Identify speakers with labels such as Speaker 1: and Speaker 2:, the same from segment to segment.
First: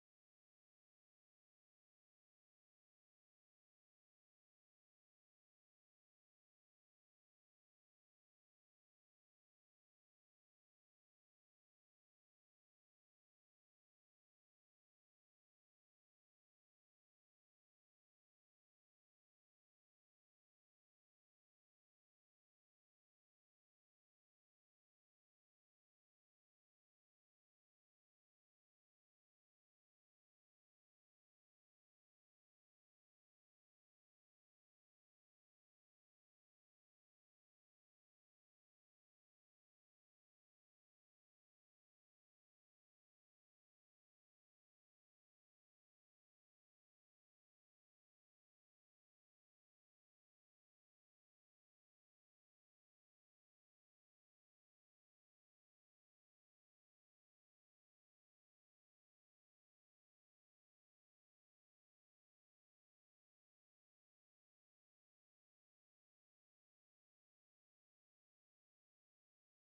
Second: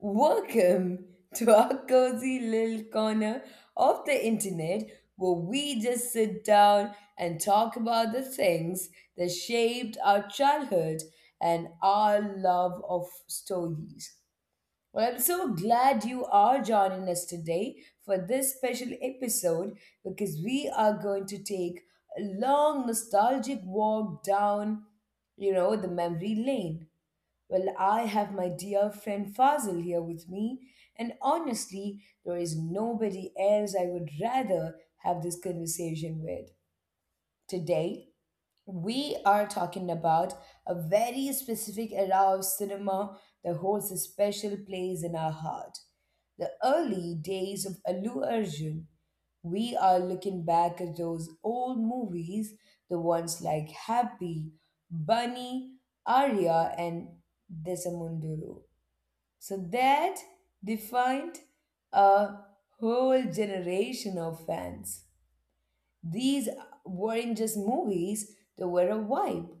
Speaker 1: welcome to our cozy little corner of the internet where we just sit down and talk about the things that shaped our childhood and our love of stories. Well, I'm so glad you are joining us today for this special episode because we are going to take a long nostalgic walk down, the memory lane well, I have my dear friend Fazil here with me, and honestly, there is nobody else I would rather have this conversation with. Today, we are talking about a very specific era of cinema that holds a special place in our heart. The early days of Allu Arjun, we are looking back at those old movies, the ones like Happy, Bunny, Arya, and Desamunduru. So that defined a whole generation of fans. These weren't just movies, they were a vibe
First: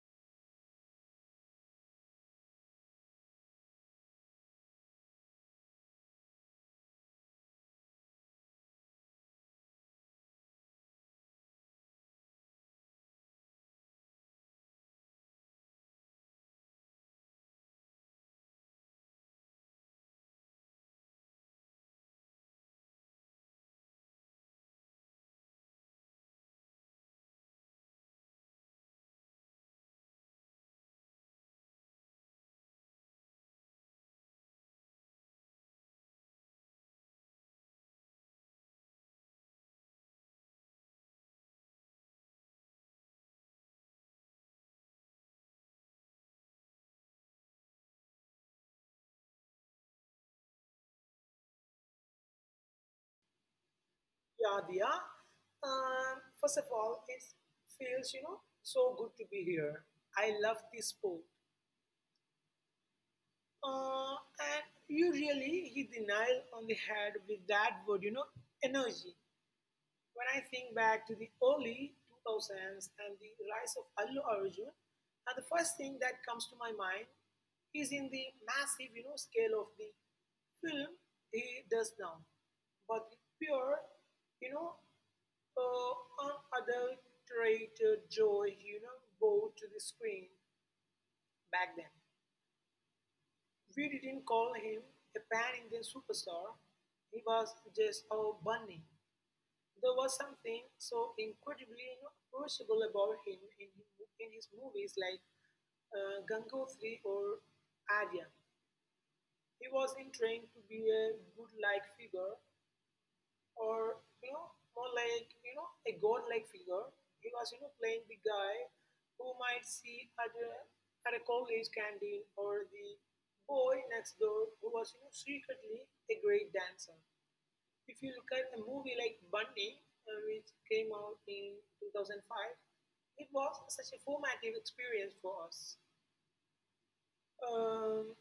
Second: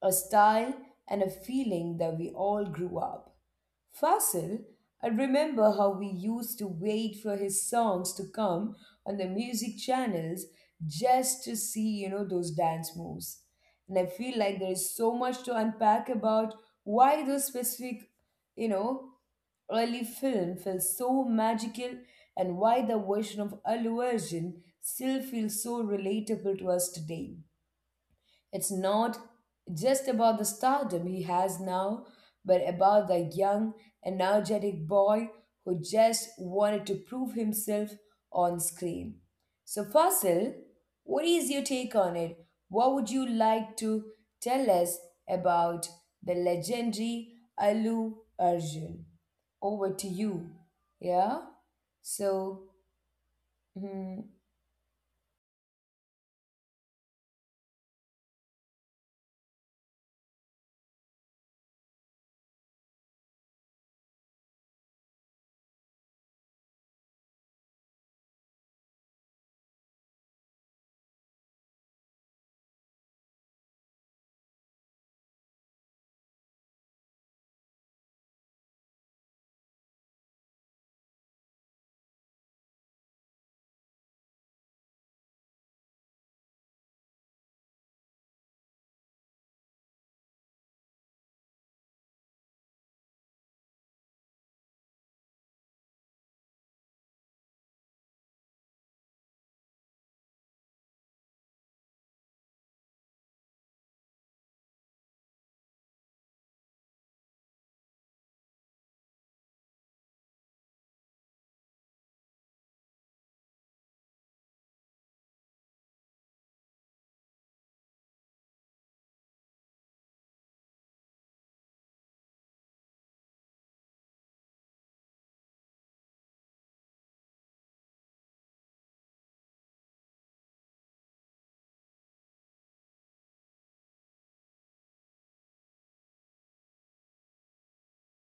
Speaker 1: a style, and a feeling that we all grew up. Fasil, I remember how we used to wait for his songs to come on the music channels just to see, those dance moves. And I feel like there is so much to unpack about why those specific, you know, early film felt so magical and why the version of Allu Arjun still feels so relatable to us today. It's not just about the stardom he has now, but about the young, energetic boy who just wanted to prove himself on screen. So, Fasil, what is your take on it? What would you like to tell us about the legendary Alu Arjun? Over to you. Yeah? So, hmm,
Speaker 2: Yeah, Diya. First of all, it feels, so good to be here. I love this sport. Uh, and you really hit the nail on the head with that word, energy. When I think back to the early 2000s and the rise of Allu Arjun, the first thing that comes to my mind is in the massive scale of the film he does now, but the pure, you know, unadulterated joy brought to the screen back then. We didn't call him a pan Indian superstar, he was just a bunny. There was something so incredibly approachable about him in his movies like Gangotri or Aryan. He wasn't trying to be a good-like figure or, more like, a god-like figure. He was, playing the guy who might see at at a college canteen or the boy next door who was, secretly a great dancer. If you look at a movie like Bunny, which came out in 2005, it was such a formative experience for us. Um,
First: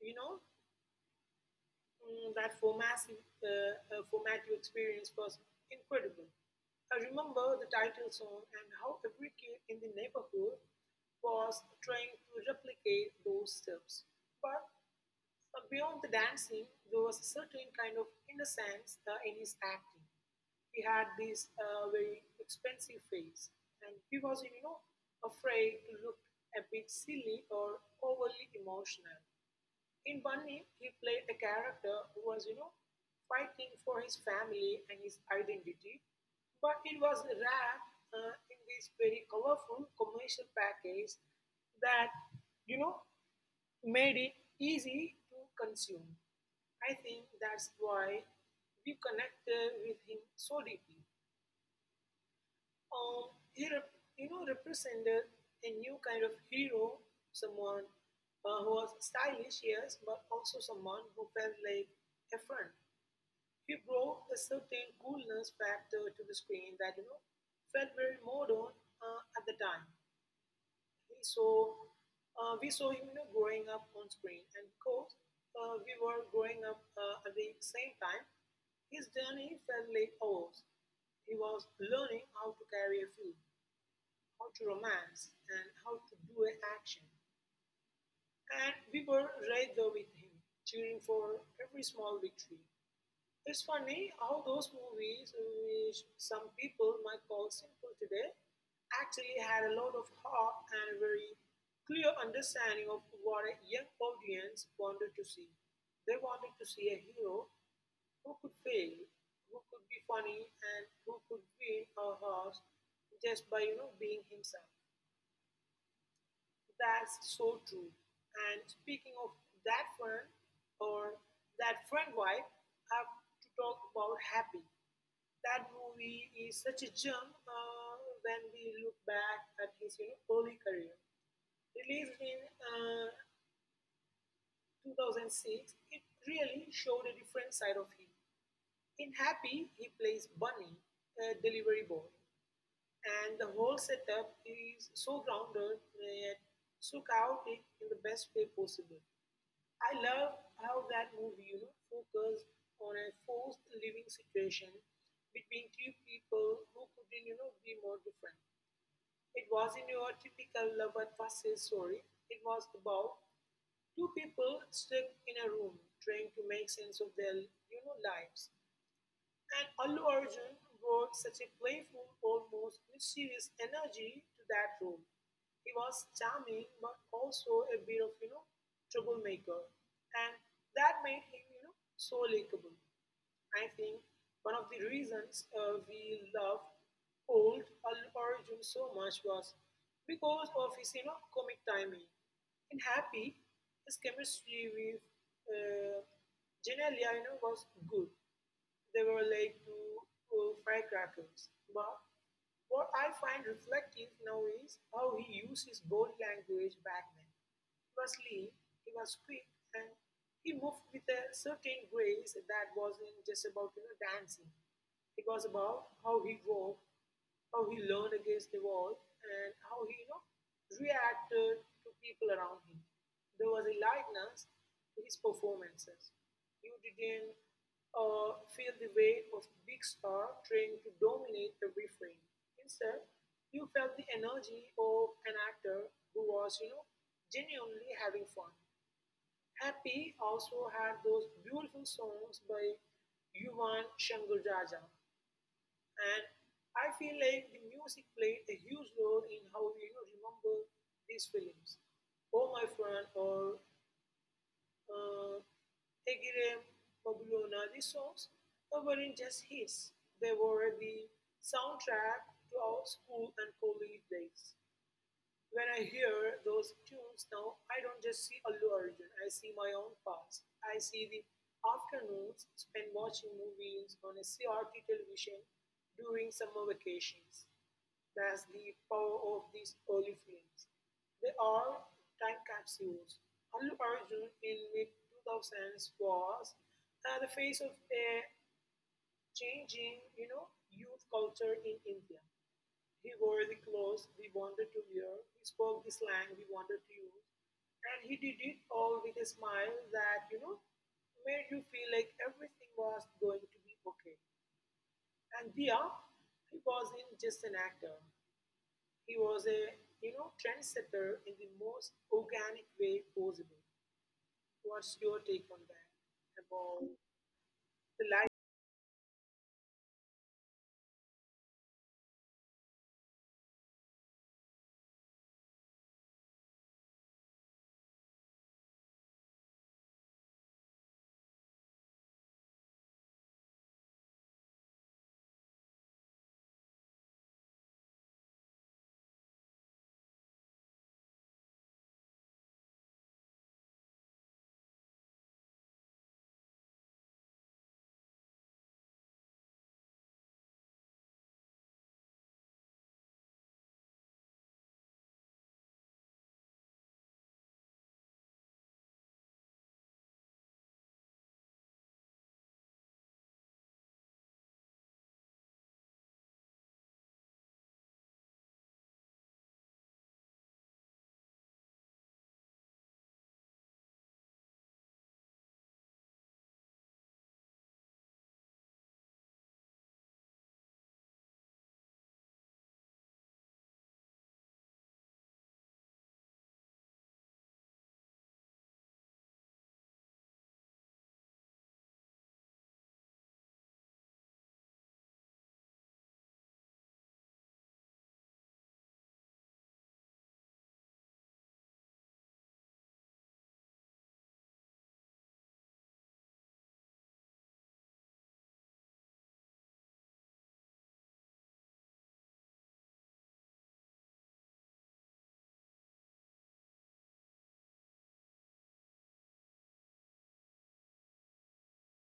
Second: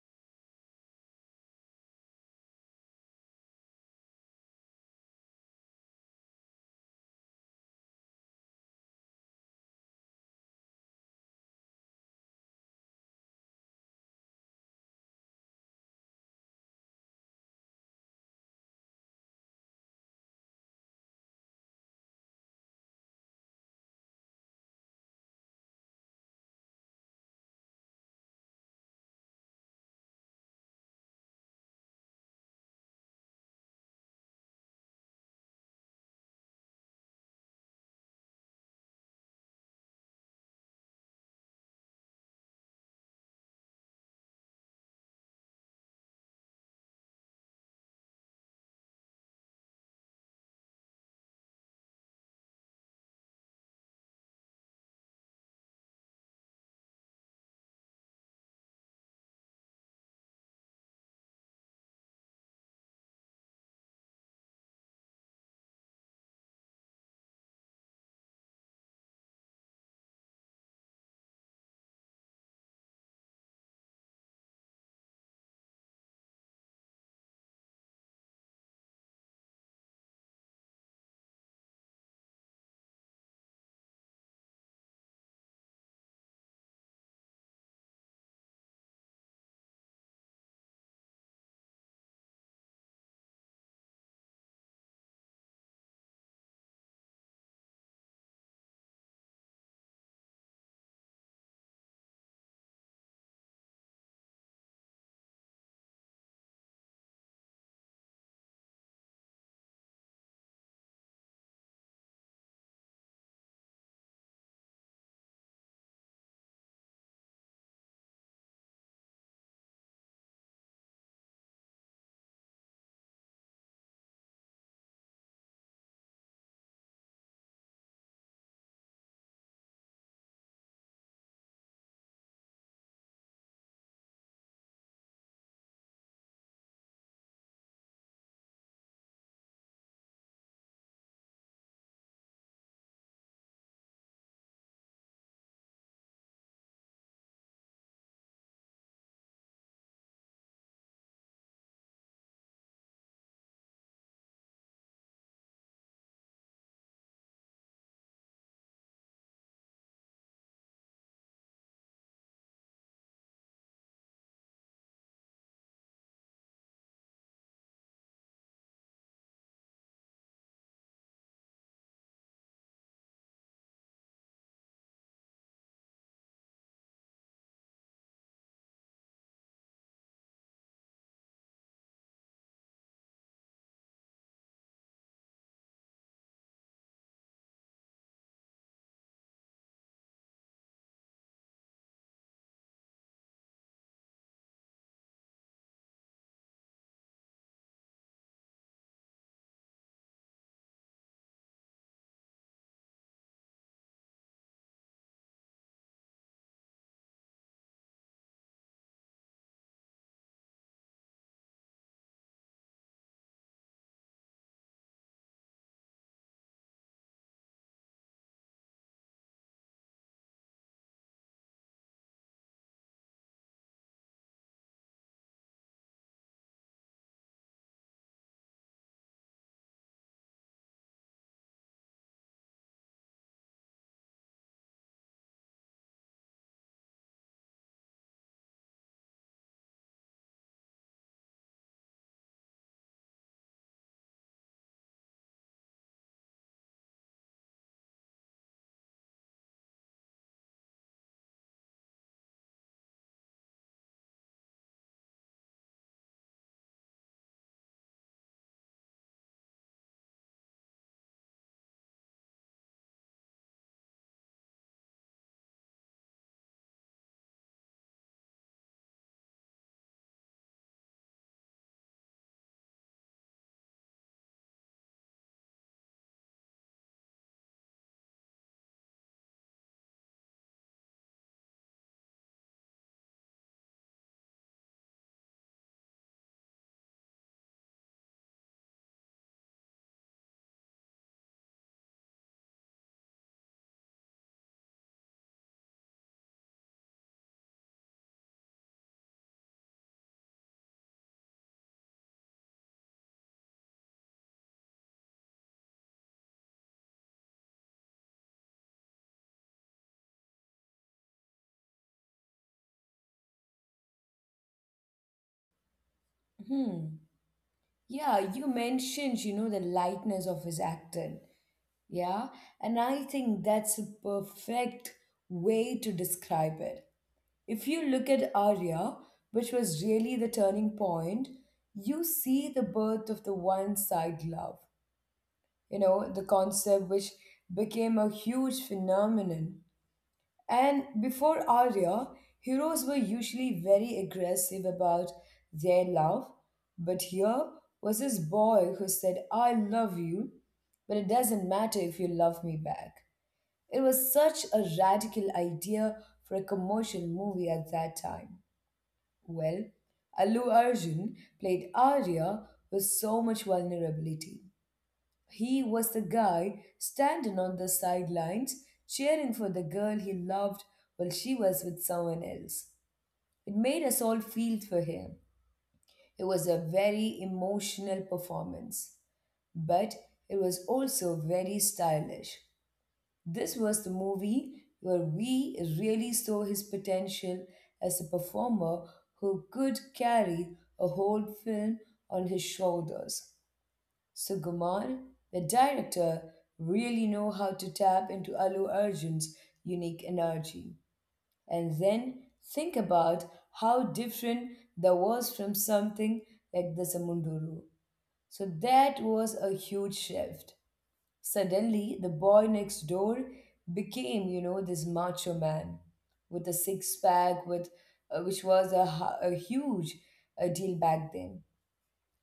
Speaker 2: you know, that formative experience was incredible. I remember the title song and how every kid in the neighborhood was trying to replicate those steps. But Beyond the dancing, there was a certain kind of innocence in his acting. He had this very expensive face, and he was, afraid to look a bit silly or overly emotional. In Bunny, he played a character who was, fighting for his family and his identity, but it was wrapped in this very colorful commercial package that, you know, made it easy to consume. I think that's why we connected with him so deeply. He represented a new kind of hero, someone who was stylish, yes, but also someone who felt like a friend. He brought a certain coolness factor to the screen that felt very modern at the time. We saw, we saw him growing up on screen, and of course, we were growing up at the same time. His journey felt like ours. He was learning how to carry a film, how to romance, and how to do an action. And we were right there with him, cheering for every small victory. It's funny how those movies, which some people might call simple today, actually had a lot of heart and a very clear understanding of what a young audience wanted to see. They wanted to see a hero who could fail, who could be funny, and who could win our hearts just by being himself. That's so true. And speaking of that friend or that friend wife, I have to talk about Happy. That movie is such a gem when we look back at his early career. Released in 2006, it really showed a different side of him. In Happy, he plays Bunny, a delivery boy, and the whole setup is so grounded yet so chaotic in the best way possible. I love how that movie, focused on a forced living situation between two people who couldn't, be more different. It wasn't your typical love at first sight story. It was about two people stuck in a room trying to make sense of their lives. And Allu Arjun brought such a playful, almost mischievous energy to that room. He was charming, but also a bit of troublemaker, and that made him so likable. I think one of the reasons we love old Al Arjun so much was because of his comic timing. In Happy, his chemistry with uh, Genelia was good, they were like two firecrackers. But what I find reflective now is how he used his body language back then. He was lean, he was quick, and he moved with a certain grace that wasn't just about dancing. It was about how he walked, how he learned against the wall, and how he reacted to people around him. There was a lightness to his performances. You didn't feel the weight of a big star trying to dominate every frame. Instead, you felt the energy of an actor who was, genuinely having fun. Happy also had those beautiful songs by Yuvan Shankar Raja, and I feel like the music played a huge role in how we remember these films. Oh My Friend or uh, Egire Mabulona, these songs weren't just hits. They were the soundtrack to our school and college days. When I hear those tunes now, I don't just see Allu Arjun, I see my own past. I see the afternoons spent watching movies on a CRT television during summer vacations. That's the power of these early films. They are time capsules. Allu Arjun in mid 2000s was the face of a changing, youth culture in India. He wore the clothes we wanted to wear, he spoke the slang we wanted to use, and he did it all with a smile that, made you feel like everything was going to be okay. And Dia, he wasn't just an actor. He was a, trendsetter in the most organic way possible. What's your take on that? About
Speaker 1: hmm. Yeah,
Speaker 2: the.
Speaker 1: you mentioned, the lightness of his acting. Yeah, and I think that's a perfect way to describe it. If you look at Arya, which was really the turning point, you see the birth of the one side love, the concept which became a huge phenomenon. And before Arya, heroes were usually very aggressive about their love, but here was this boy who said, I love you, but it doesn't matter if you love me back. It was such a radical idea for a commercial movie at that time. Well, Allu Arjun played Arya with so much vulnerability. He was the guy standing on the sidelines cheering for the girl he loved while she was with someone else. It made us all feel for him. It was a very emotional performance, but it was also very stylish. This was the movie where we really saw his potential as a performer who could carry a whole film on his shoulders. So Suguman, the director, really know how to tap into Alu Arjun's unique energy. And then think about how different that was from something like the Samunduru. So that was a huge shift. Suddenly, the boy next door became, this macho man with a six pack, with which was a, huge deal back then.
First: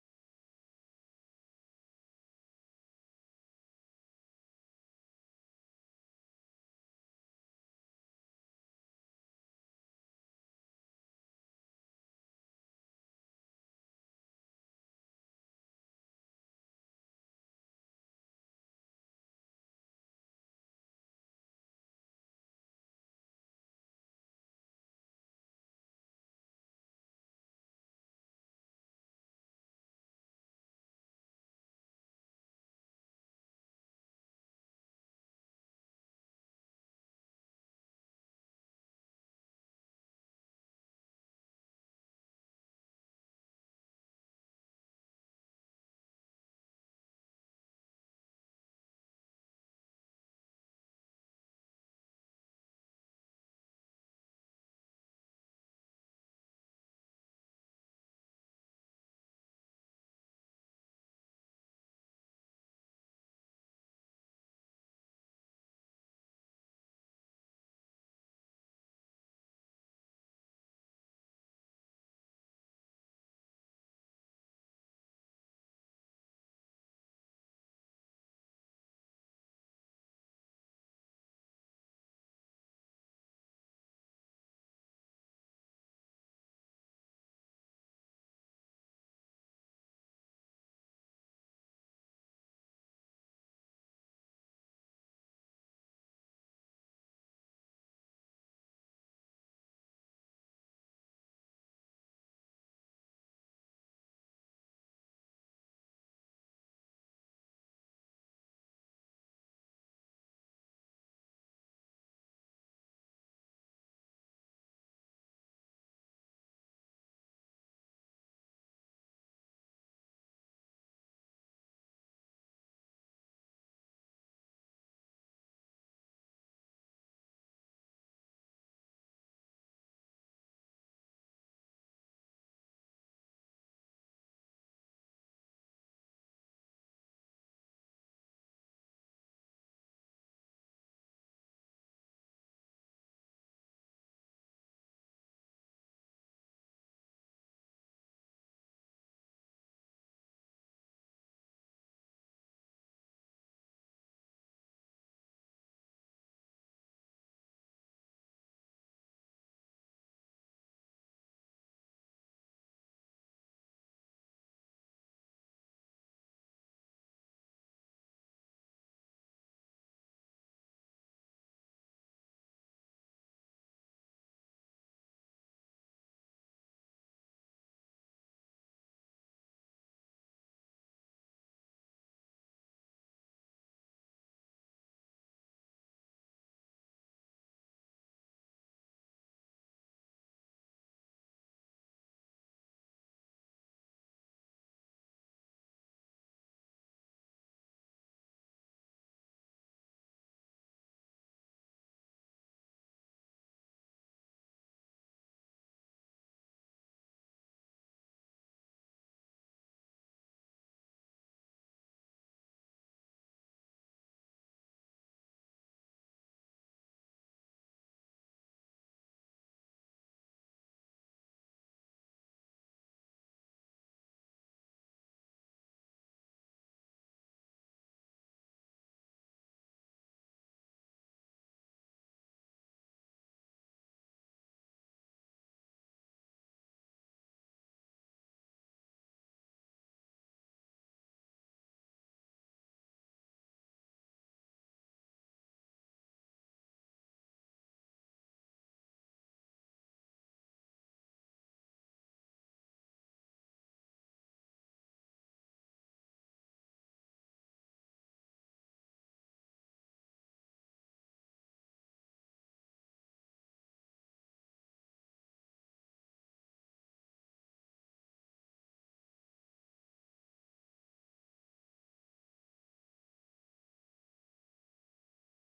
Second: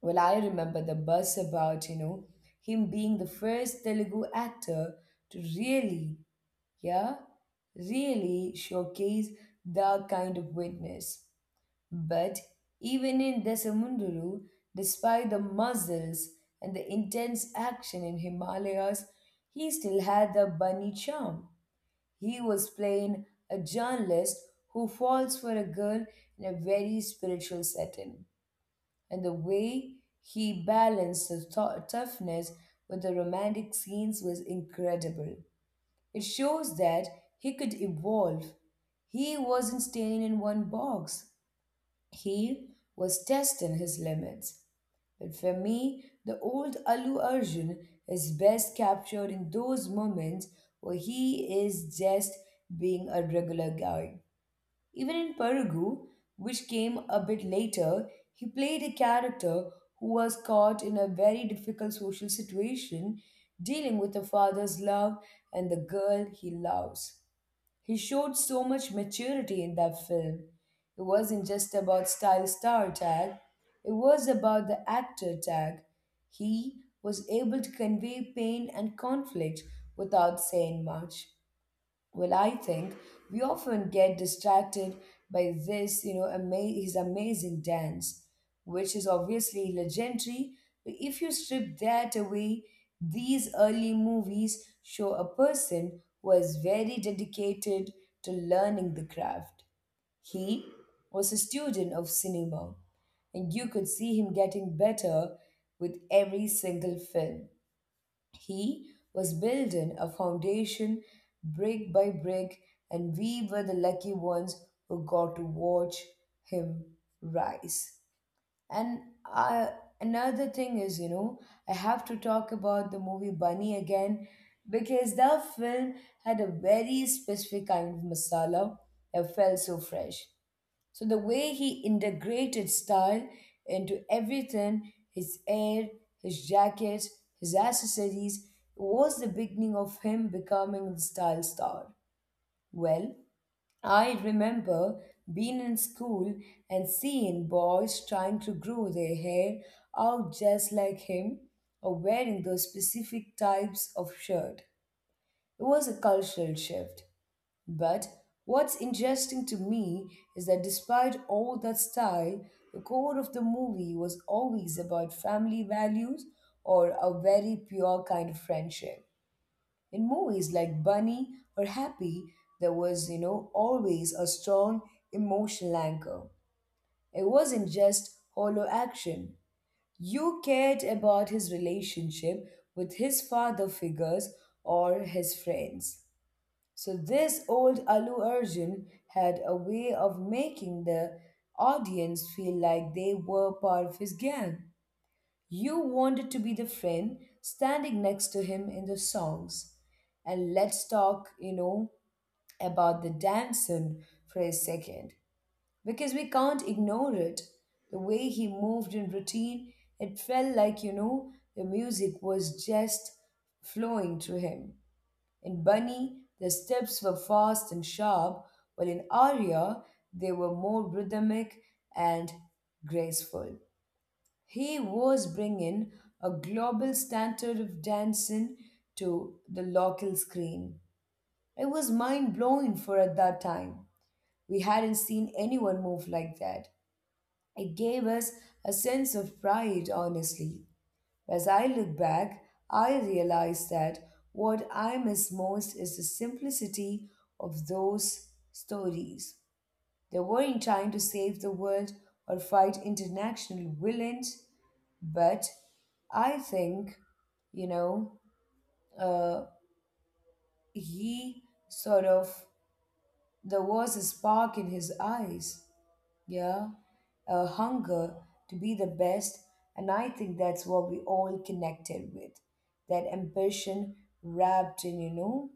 Speaker 1: Well, I remember the buzz about, him being the first Telugu actor to really, yeah, really showcase that kind of witness. But even in Desamunduru, despite the muscles and the intense action in Himalayas, he still had the bunny charm. He was playing a journalist who falls for a girl in a very spiritual setting. And the way he balanced the toughness with the romantic scenes was incredible. It shows that he could evolve. He wasn't staying in one box. He was testing his limits. But for me, the old Alu Arjun is best captured in those moments where he is just being a regular guy. Even in Perugu, which came a bit later, he played a character who was caught in a very difficult social situation, dealing with a father's love and the girl he loves. He showed so much maturity in that film. It wasn't just about style star tag, it was about the actor tag. He was able to convey pain and conflict without saying much. Well, I think we often get distracted by this, his amazing dance, which is obviously legendary. But if you strip that away, these early movies show a person who was very dedicated to learning the craft. He was a student of cinema, and you could see him getting better with every single film. He was building a foundation brick by brick, and we were the lucky ones who got to watch him rise. And uh, another thing is, I have to talk about the movie Bunny again because that film had a very specific kind of masala that felt so fresh. So the way he integrated style into everything, his hair, his jackets, his accessories, was the beginning of him becoming the style star. Well, I remember being in school and seeing boys trying to grow their hair out just like him or wearing those specific types of shirt. It was a cultural shift but what's interesting to me is that despite all that style, the core of the movie was always about family values or a very pure kind of friendship. In movies like Bunny or Happy, there was, always a strong emotional anchor. It wasn't just hollow action. You cared about his relationship with his father figures or his friends. So this old Alu Arjun had a way of making the audience feel like they were part of his gang. You wanted to be the friend standing next to him in the songs. And let's talk, about the dancing for a second. Because we can't ignore it. The way he moved in routine, it felt like, the music was just flowing through him. In Bunny, the steps were fast and sharp, while in Arya, they were more rhythmic and graceful. He was bringing a global standard of dancing to the local screen. It was mind blowing for at that time. We hadn't seen anyone move like that. It gave us a sense of pride, honestly. As I look back, I realize that what I miss most is the simplicity of those stories. They weren't trying to save the world or fight international villains, but I think, you know, uh, he sort of, there was a spark in his eyes yeah, a hunger to be the best. And I think that's what we all connected with that ambition wrapped in,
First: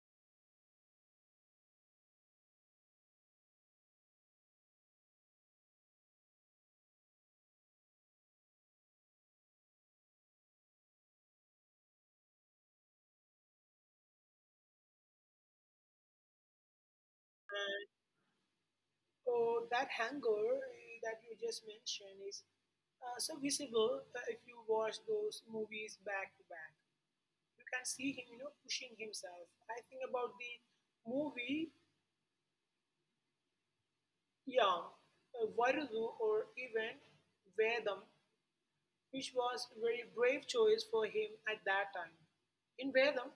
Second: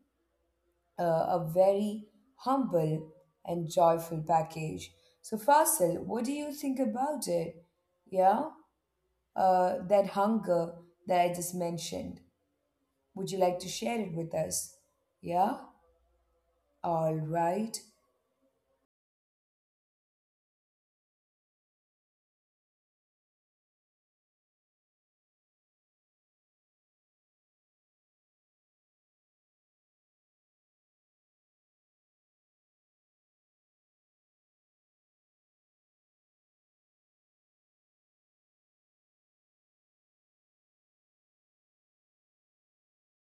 Speaker 1: uh, a very humble and joyful package. So, Fasil, what do you think about it? Yeah, that hunger that I just mentioned. Would you like to share it with us? Yeah, all right.
Speaker 2: Or that hunger that you just mentioned is so visible if you watch those movies back to back. You can see him, pushing himself. I think about the movie Yam, Varudu, or even Vedam, which was a very brave choice for him at that time. In Vedam,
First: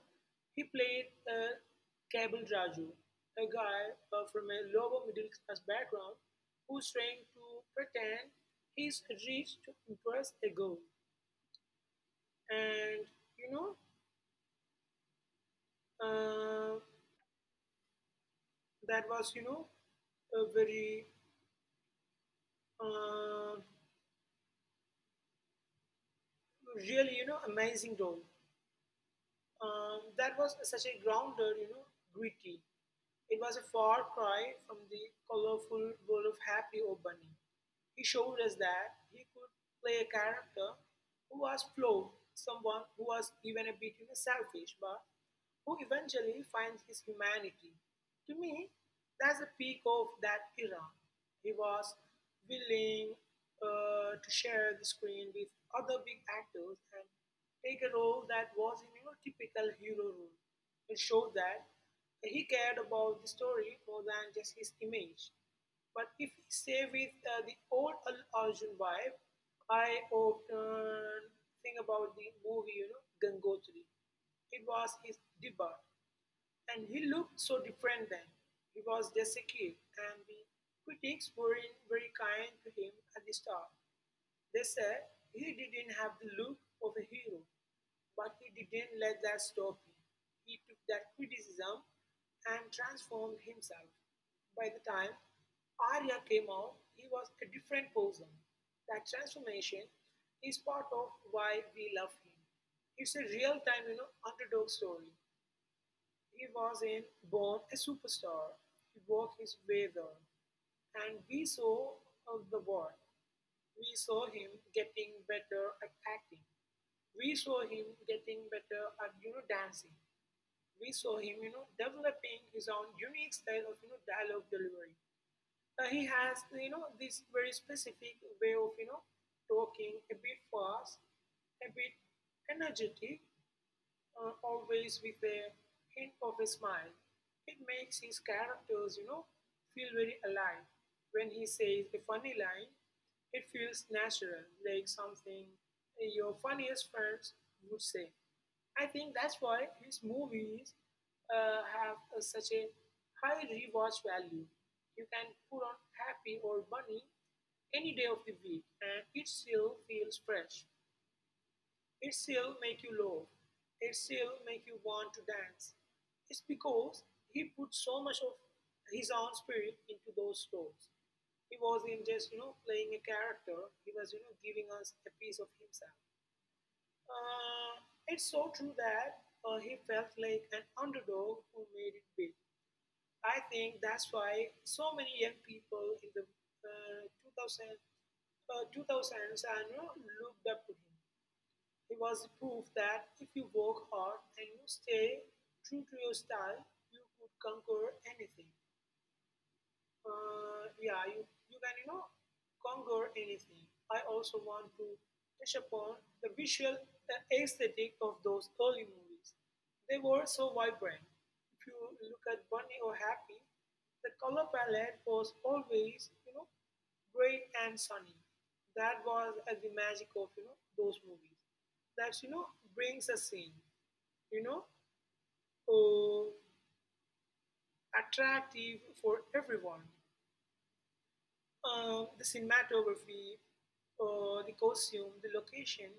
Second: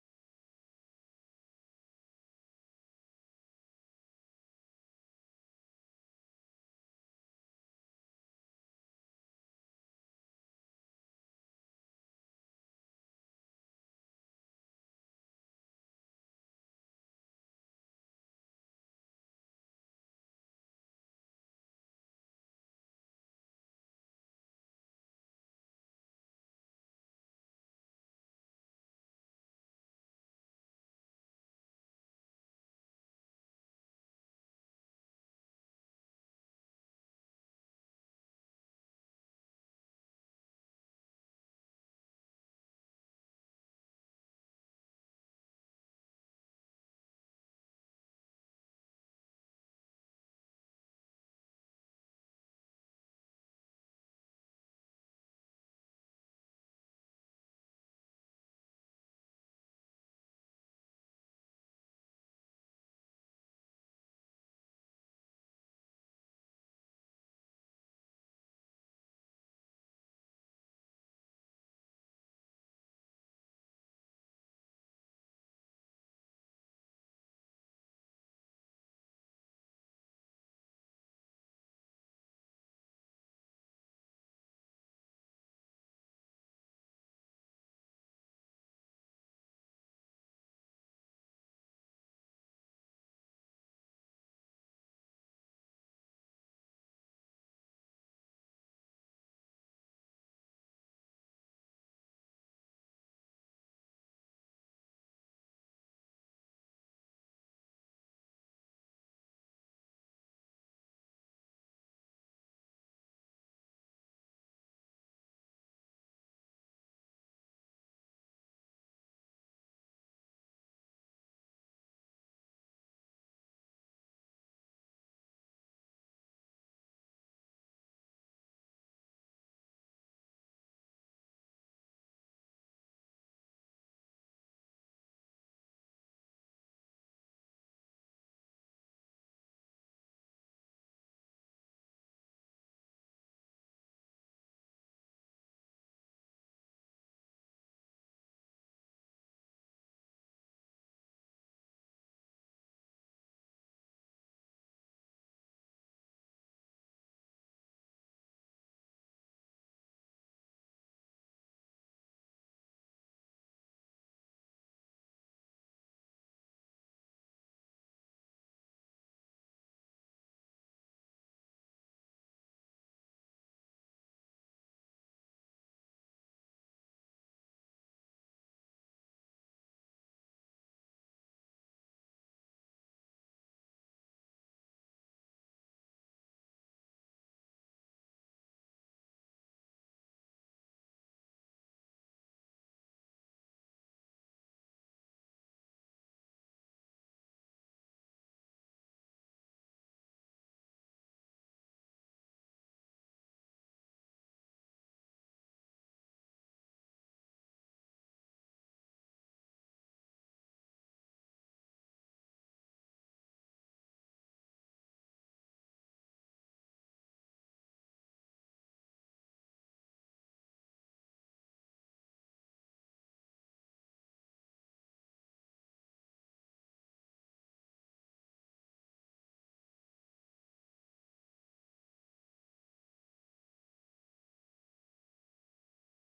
Speaker 2: he played Kabal Raju, a guy from a lower middle class background who's trying to pretend he's rich to impress a girl. And you know, uh, that was a very uh, really amazing role. That was such a grounded gritty. It was a far cry from the colorful world of Happy or Bunny. He showed us that he could play a character who was flawed, someone who was even a bit selfish, but who eventually finds his humanity. To me, that's the peak of that era. He was willing to share the screen with other big actors and take a role that was in typical hero role. It showed that he cared about the story more than just his image. But if we stay with the old Al Arjun vibe, I often think about the movie, Gangotri. It was his debut, and he looked so different then. He was just a kid, and the critics were in very kind to him at the start. They say he didn't have the look of a hero, but he didn't let that stop him. He took that criticism and transformed himself. By the time Arya came out, he was a different person. That transformation is part of why we love him. It's a real time, underdog story. He was in born a superstar. He walked his way there, and we saw the world. We saw him getting better at acting. We saw him getting better at dancing. We saw him developing his own unique style of dialogue delivery. He has this very specific way of talking a bit fast, a bit energetic, always with a hint of a smile. It makes his characters, feel very alive. When he says a funny line, it feels natural, like something your funniest friends would say. I think that's why his movies have such a high rewatch value. You can put on Happy or Bunny any day of the week, and it still feels fresh. It still make you laugh, it still make you want to dance. It's because he put so much of his own spirit into those roles. He wasn't just, playing a character. He was, giving us a piece of himself. Uh, it's so true that he felt like an underdog who made it big. I think that's why so many young people in the 2000s and looked up to him. He was the proof that if you work hard and you stay true to your style, you could conquer anything. Yeah, you can, conquer anything. I also want to touch upon the visual aesthetic of those early movies. They were so vibrant. If you look at Bunny or Happy, the color palette was always, bright and sunny. That was the magic of, those movies. That, brings a scene you know, uh, attractive for everyone the cinematography, the costume, the location,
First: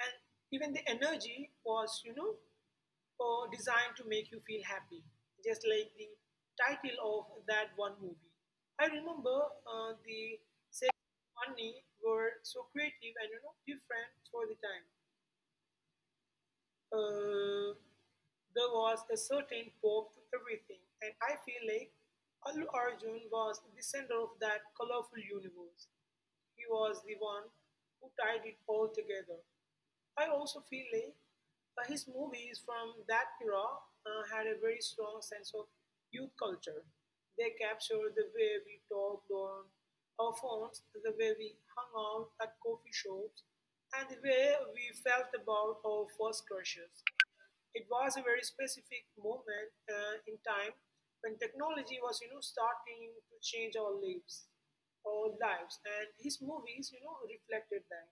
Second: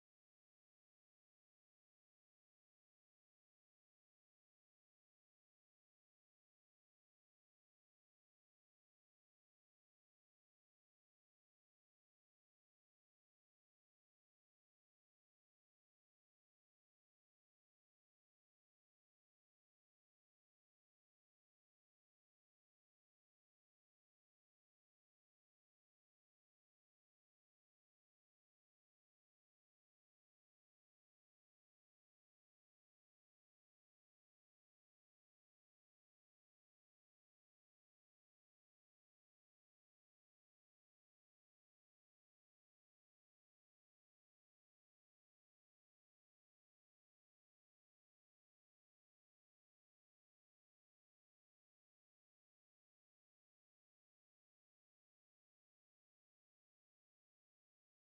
Speaker 2: and even the energy was, designed to make you feel happy, just like the title of that one movie. I remember the set money were so creative and different for the time. Uh, there was a certain pop to everything, and I feel like Allu Arjun was the center of that colorful universe. He was the one who tied it all together. I also feel like his movies from that era had a very strong sense of youth culture. They captured the way we talked on our phones, the way we hung out at coffee shops, and the way we felt about our first crushes. It was a very specific moment in time when technology was, starting to change our lives, and his movies, reflected that.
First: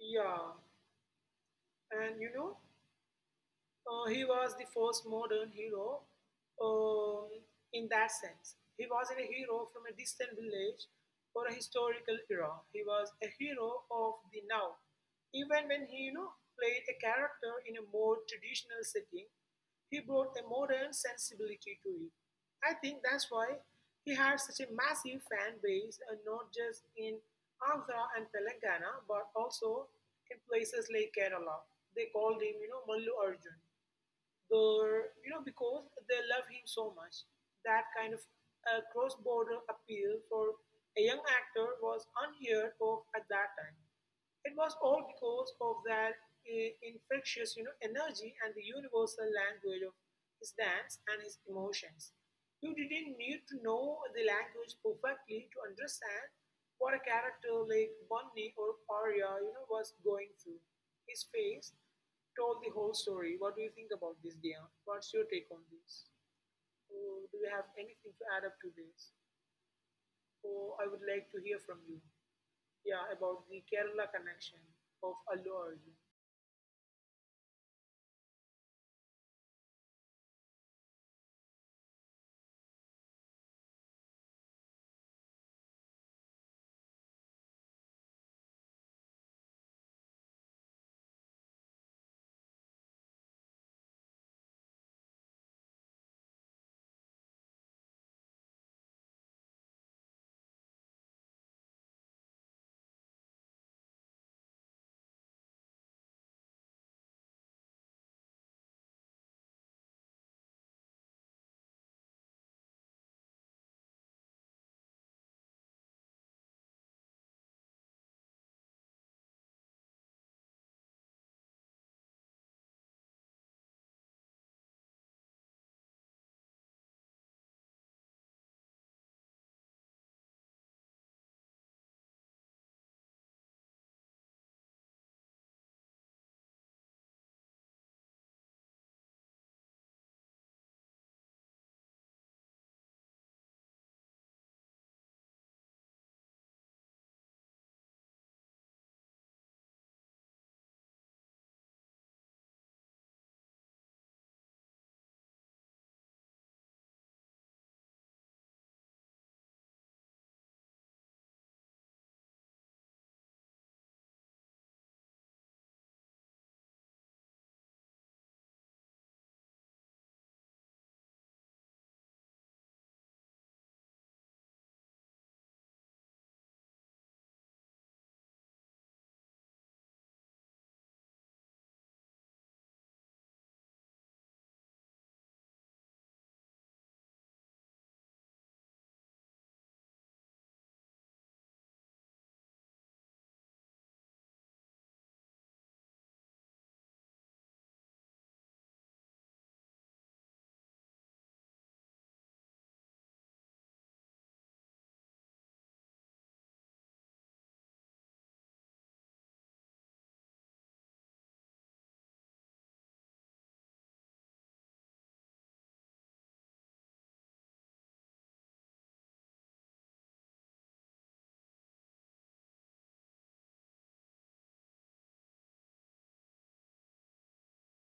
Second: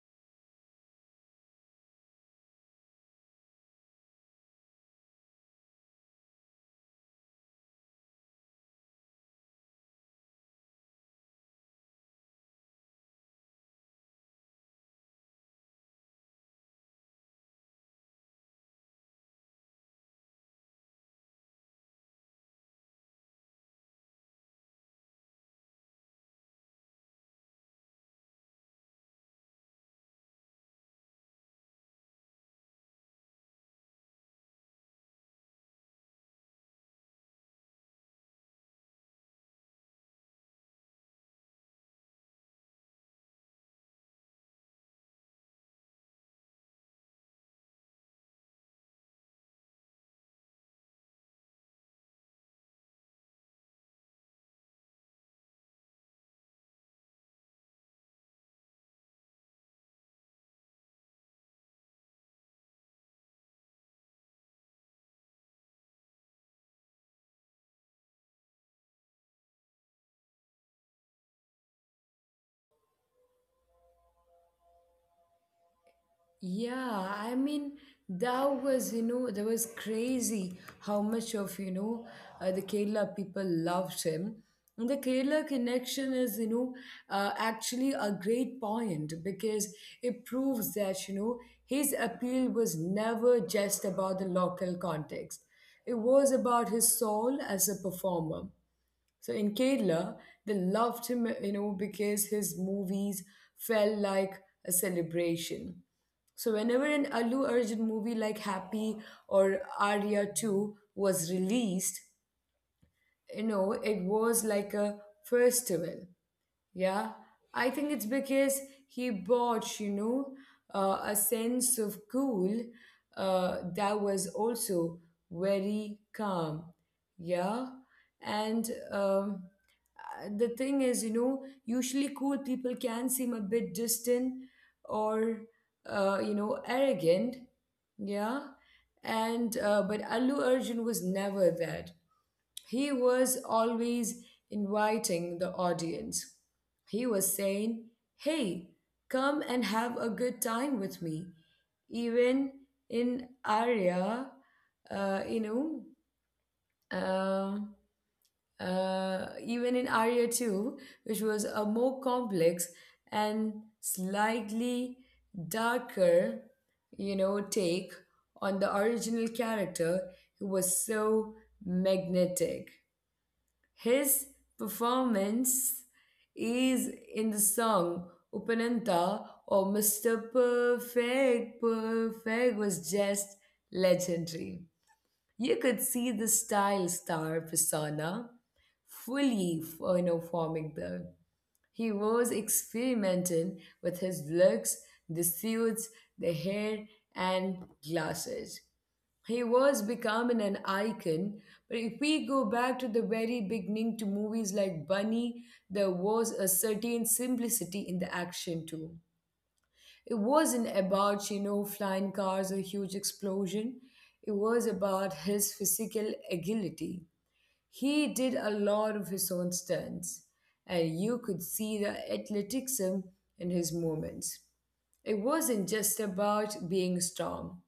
Speaker 2: Yeah, and he was the first modern hero um, in that sense. He wasn't a hero from a distant village or a historical era. He was a hero of the now. Even when he, played a character in a more traditional setting, he brought a modern sensibility to it. I think that's why he had such a massive fan base, and not just in Andhra and Telangana, but also in places like Kerala. They called him, Mallu Arjun. They're, because they love him so much, that kind of cross-border appeal for a young actor was unheard of at that time. It was all because of that infectious, energy and the universal language of his dance and his emotions. You didn't need to know the language perfectly to understand what a character like Bunny or Arya, was going through. His face told the whole story. What do you think about this, Dia? What's your take on this? Or do you have anything to add up to this? Or I would like to hear from you. Yeah, about the Kerala connection of Allu Arjun.
Speaker 1: Yeah, I mean that was that was crazy how much of the Kerala people loved him. And the Kerala connection is actually a great point because it proves that his appeal was never just about the local context. It was about his soul as a performer. So in Kerala, they loved him, because his movies felt like a celebration. So whenever an Allu Arjun movie like Happy or Arya 2 was released, it was like a festival. Yeah, I think it's because he brought, a sense of cool that was also very calm. Yeah, and the thing is, usually cool people can seem a bit distant or, arrogant. Yeah, and but Allu Arjun was never that. He was always inviting the audience. He was saying, Hey, come and have a good time with me. Even in Arya, uh, you know, uh, even in Arya 2, which was a more complex and slightly darker, take on the original character who was so magnetic. His performance is in the song Upananta or Mr. Perfect was just legendary. You could see the style star persona fully, forming there. He was experimenting with his looks, the suits, the hair, and glasses. He was becoming an icon, but if we go back to the very beginning to movies like Bunny, there was a certain simplicity in the action too. It wasn't about, flying cars or huge explosion. It was about his physical agility. He did a lot of his own stunts, and you could see the athleticism in his movements. It wasn't just about being strong,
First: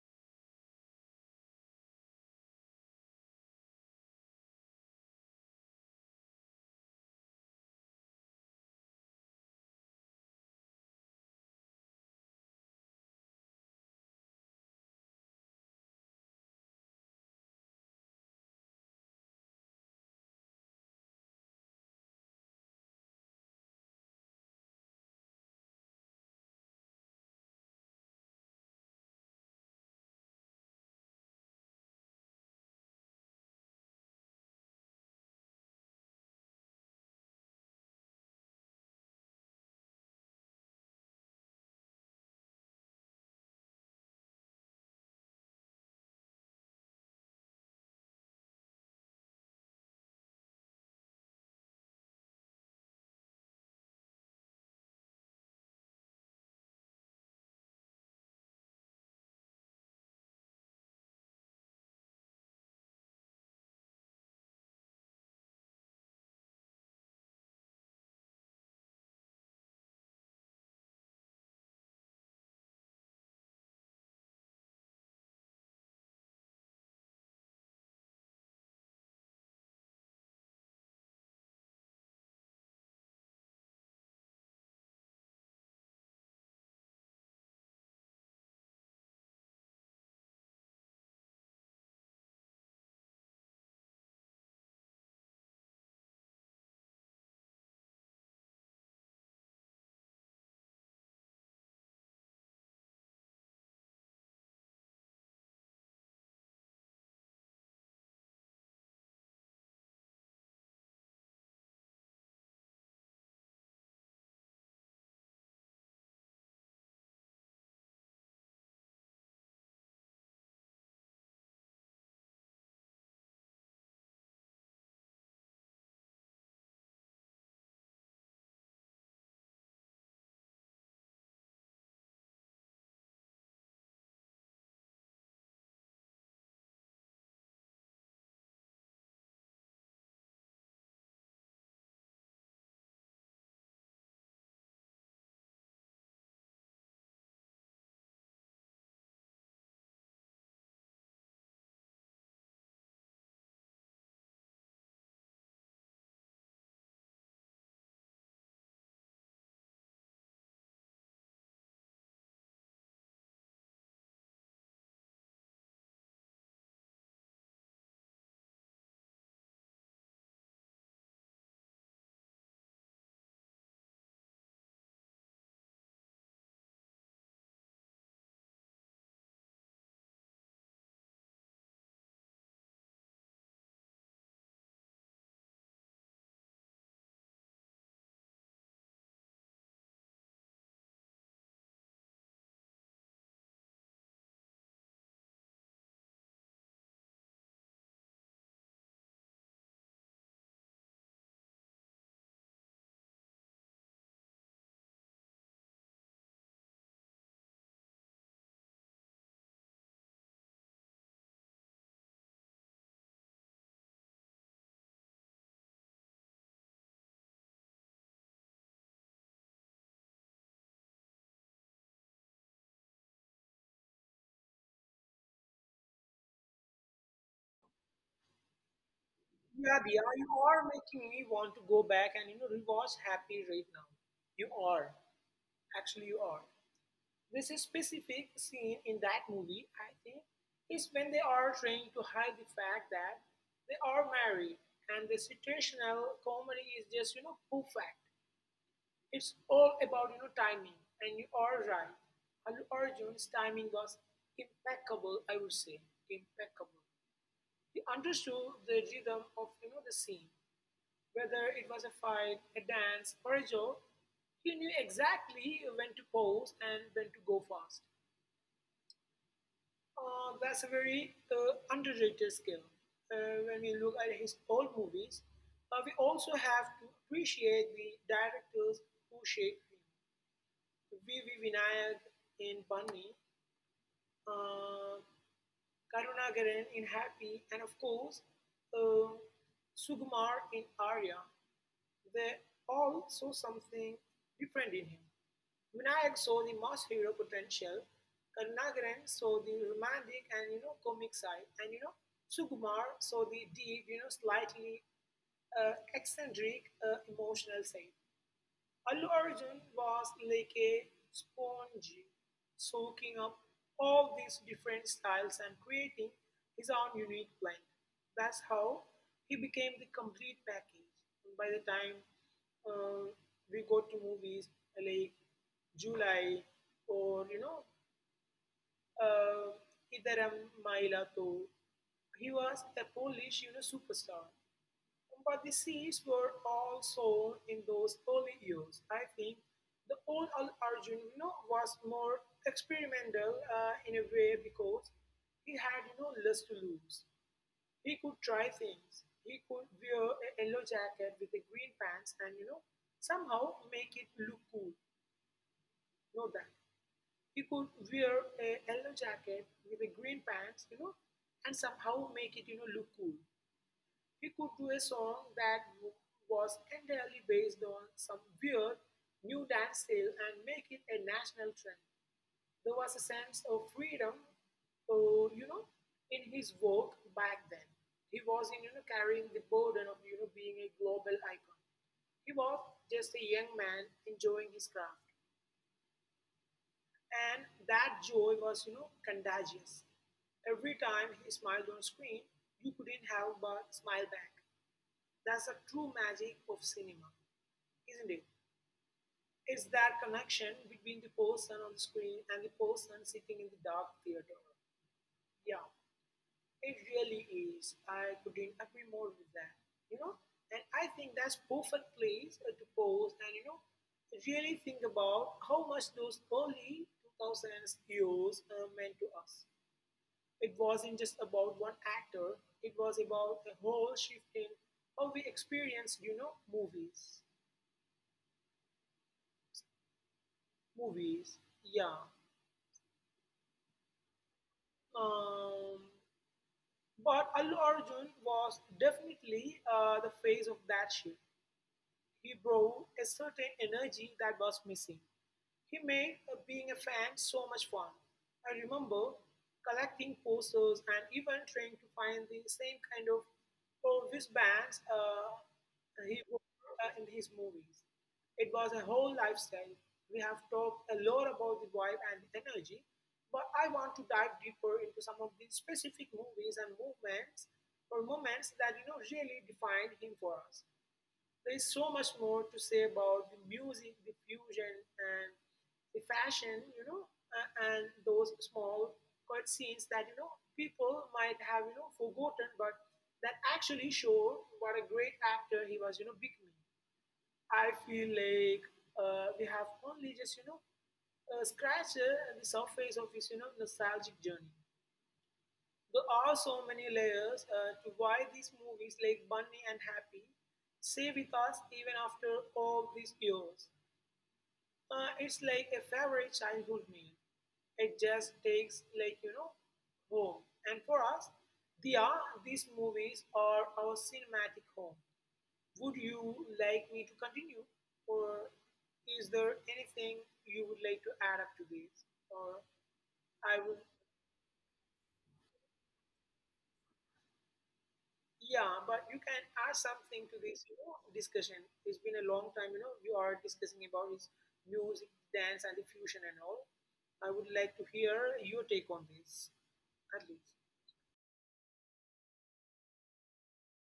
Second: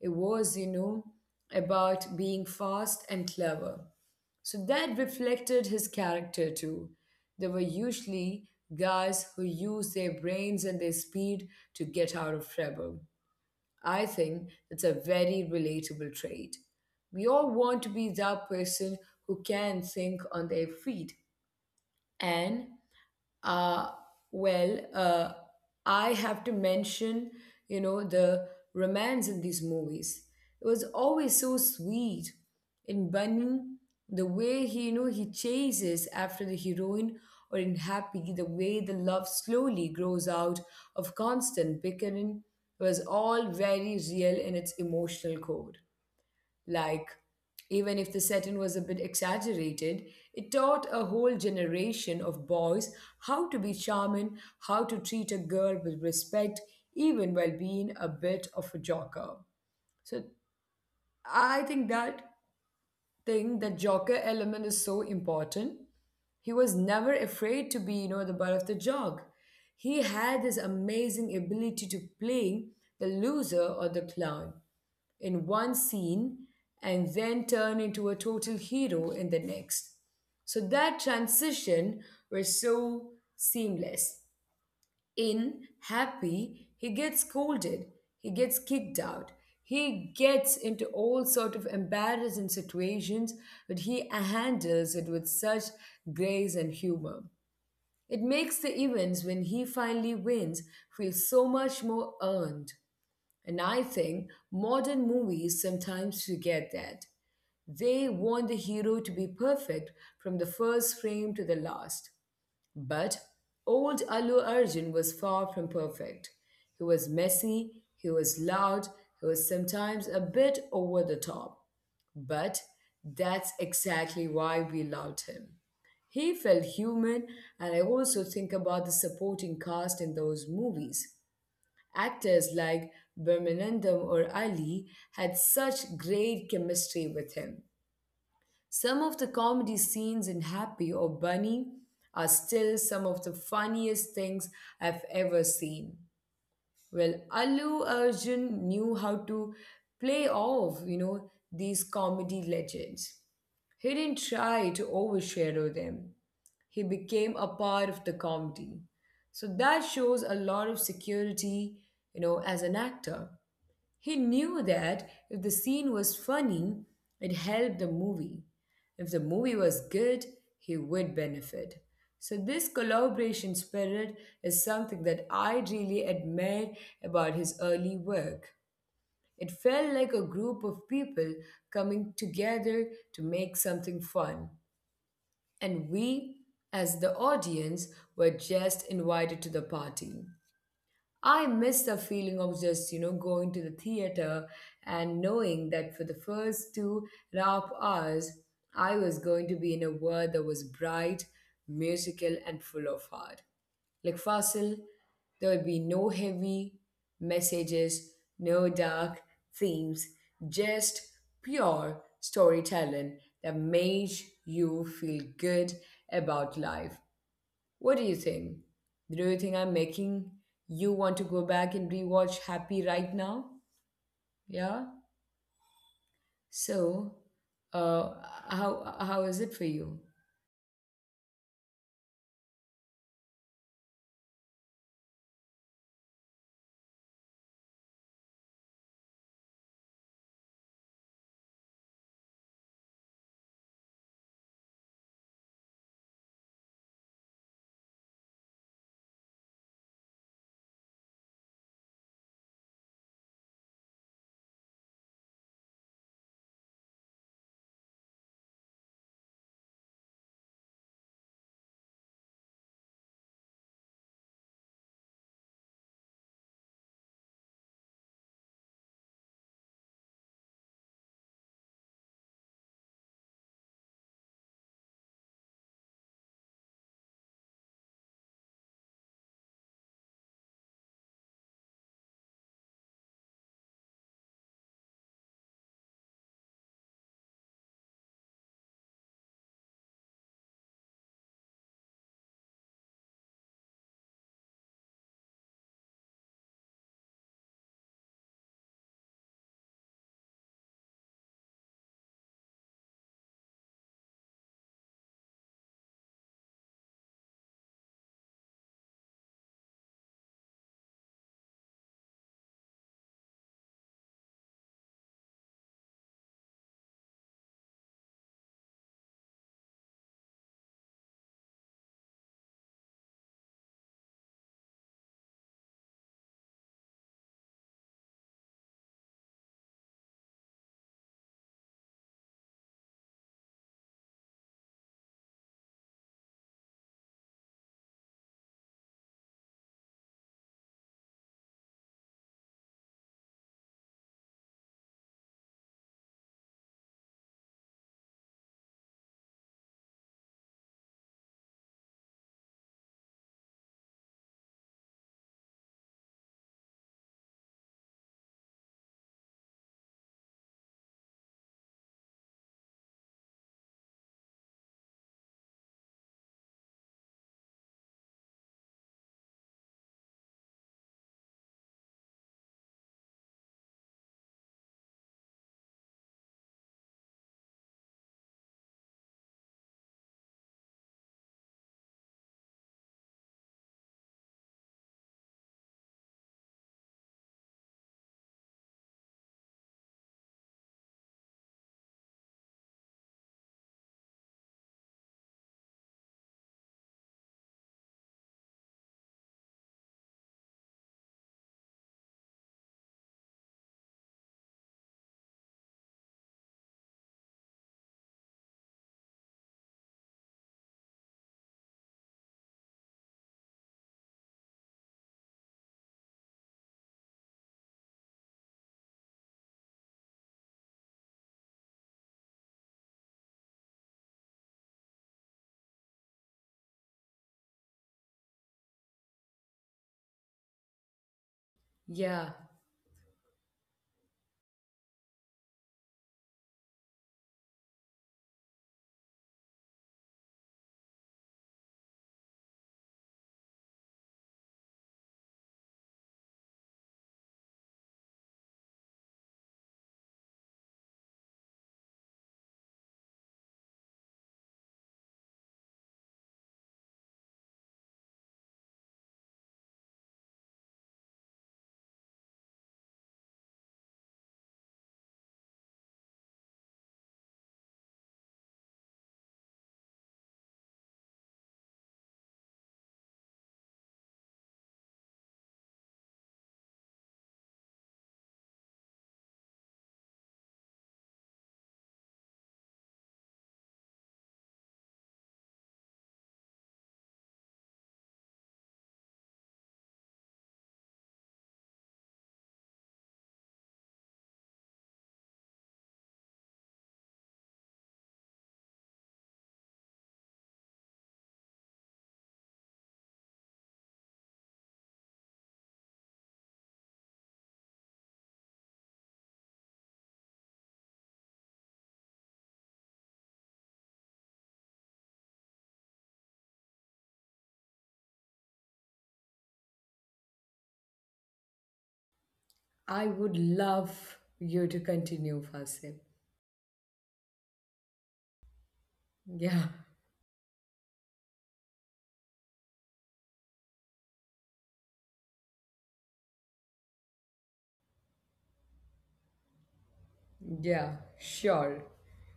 Speaker 1: it was, about being fast and clever. So that reflected his character too. They were usually guys who used their brains and their speed to get out of trouble. I think it's a very relatable trait. We all want to be that person who can think on their feet. And uh, well, uh, I have to mention, the romance in these movies. It was always so sweet. In Bunny, the way he, he chases after the heroine, or in Happy, the way the love slowly grows out of constant bickering was all very real in its emotional core. Like, even if the setting was a bit exaggerated, it taught a whole generation of boys how to be charming, how to treat a girl with respect, even while being a bit of a joker. So I think that thing, that joker element is so important. He was never afraid to be, you know, the butt of the joke. He had this amazing ability to play the loser or the clown in one scene and then turn into a total hero in the next. So that transition was so seamless. In Happy, he gets scolded, he gets kicked out, he gets into all sort of embarrassing situations, but he handles it with such grace and humor. It makes the events when he finally wins feel so much more earned. And I think modern movies sometimes forget that. They want the hero to be perfect from the first frame to the last. But old Allu Arjun was far from perfect. He was messy, he was loud, he was sometimes a bit over the top. But that's exactly why we loved him. He felt human, and I also think about the supporting cast in those movies. Actors like Birmanandam or Ali had such great chemistry with him. Some of the comedy scenes in Happy or Bunny are still some of the funniest things I've ever seen. Well, Allu Arjun knew how to play off, you know, these comedy legends. He didn't try to overshadow them. He became a part of the comedy. So that shows a lot of security, you know, as an actor. He knew that if the scene was funny, it helped the movie. If the movie was good, he would benefit. So, this collaboration spirit is something that I really admire about his early work. It felt like a group of people coming together to make something fun. And we, as the audience, were just invited to the party. I miss the feeling of just, you know, going to the theater and knowing that for the first 2.5 hours, I was going to be in a world that was bright, musical, and full of heart. Like Fasil, there would be no heavy messages, no dark themes, just pure storytelling that made you feel good about life. What do you think? Do you think I'm making you want to go back and rewatch Happy right now? Yeah? So, uh,
Speaker 2: Yeah,
Speaker 1: how
Speaker 2: Dia,
Speaker 1: is it
Speaker 2: you
Speaker 1: for
Speaker 2: are
Speaker 1: you?
Speaker 2: making me want to go back and rewatch Happy right now. You are. Actually, you are. This a specific scene in that movie, I think, is when they are trying to hide the fact that they are married and the situational comedy is just, perfect. It's all about timing, and you are right. Allu Arjun's timing was impeccable. I would say impeccable. He understood the rhythm of the scene, whether it was a fight, a dance, or a joke. He knew exactly when to pause and when to go fast. That's a very underrated skill. When we look at his old movies, we also have to appreciate the directors who shaped him. V.V. Vinayak in Bunny, uh, Karunagaran in Happy, and of course, uh, Sukumar in Arya, they all saw something different in him. Vinayak saw the mass hero potential, Karunagaran saw the romantic and comic side, and Sugumar saw the deep, slightly eccentric emotional side. Allu Arjun was like a sponge soaking up all these different styles and creating his own unique blend. That's how he became the complete package. And by the time uh, we go to movies like July or, uh, Idaram Maila Tho, he was a Polish, superstar. But the seeds were all sown in those early years. I think the old Al Arjun was more experimental in a way because he had less to lose. He could try things. He could wear a yellow jacket with the green pants and somehow make it look cool. Know that he could wear a yellow jacket with the green pants, and somehow make it look cool. He could do a song that was entirely based on some weird new dance style and make it a national trend. There was a sense of freedom, uh, you know, in his work back then. He was, in, carrying the burden of, being a global icon. He was just a young man enjoying his craft. And that joy was, contagious. Every time he smiled on screen, you couldn't help but smile back. That's the true magic of cinema, isn't it? It's that connection between the person on the screen and the person sitting in the dark theater. Yeah, it really is. I couldn't agree more with that. You know, and I think that's perfect place to pause and really think about how much those early 2000s years meant to us. It wasn't just about one actor; it was about the whole shift in how we experienced, movies. Movies, yeah.
Speaker 1: Yeah,
Speaker 2: Um, but Allu Arjun was definitely the face of that shift. He brought a certain energy that was missing. He made being a fan so much fun. I remember collecting posters and even trying to find the same kind of old wristbands he wore in his movies. It was a whole lifestyle. We have talked a lot about the vibe and the energy, but I want to dive deeper into some of the specific movies and movements or moments that really defined him for us. There is so much more to say about the music, the fusion, and the fashion, and those small cut scenes that, people might have, forgotten, but that actually show what a great actor he was, becoming. I feel like we have only just, scratched the surface of his, nostalgic journey. There are so many layers to why these movies like Bunny and Happy stay with us even after all these years. It's like a favorite childhood meal. It just takes like home. And for us, they are these movies are our cinematic home. Would you like me to continue, or is there anything you would like to add up to this, or I would.
Speaker 1: I would love you to continue, Fasil.
Speaker 2: Yeah, but you can add something to
Speaker 1: Yeah,
Speaker 2: this, discussion. It's been a long time, you are discussing about is music, dance, and the fusion and all. I would like to hear your take on this, at least.
Speaker 1: yeah, sure.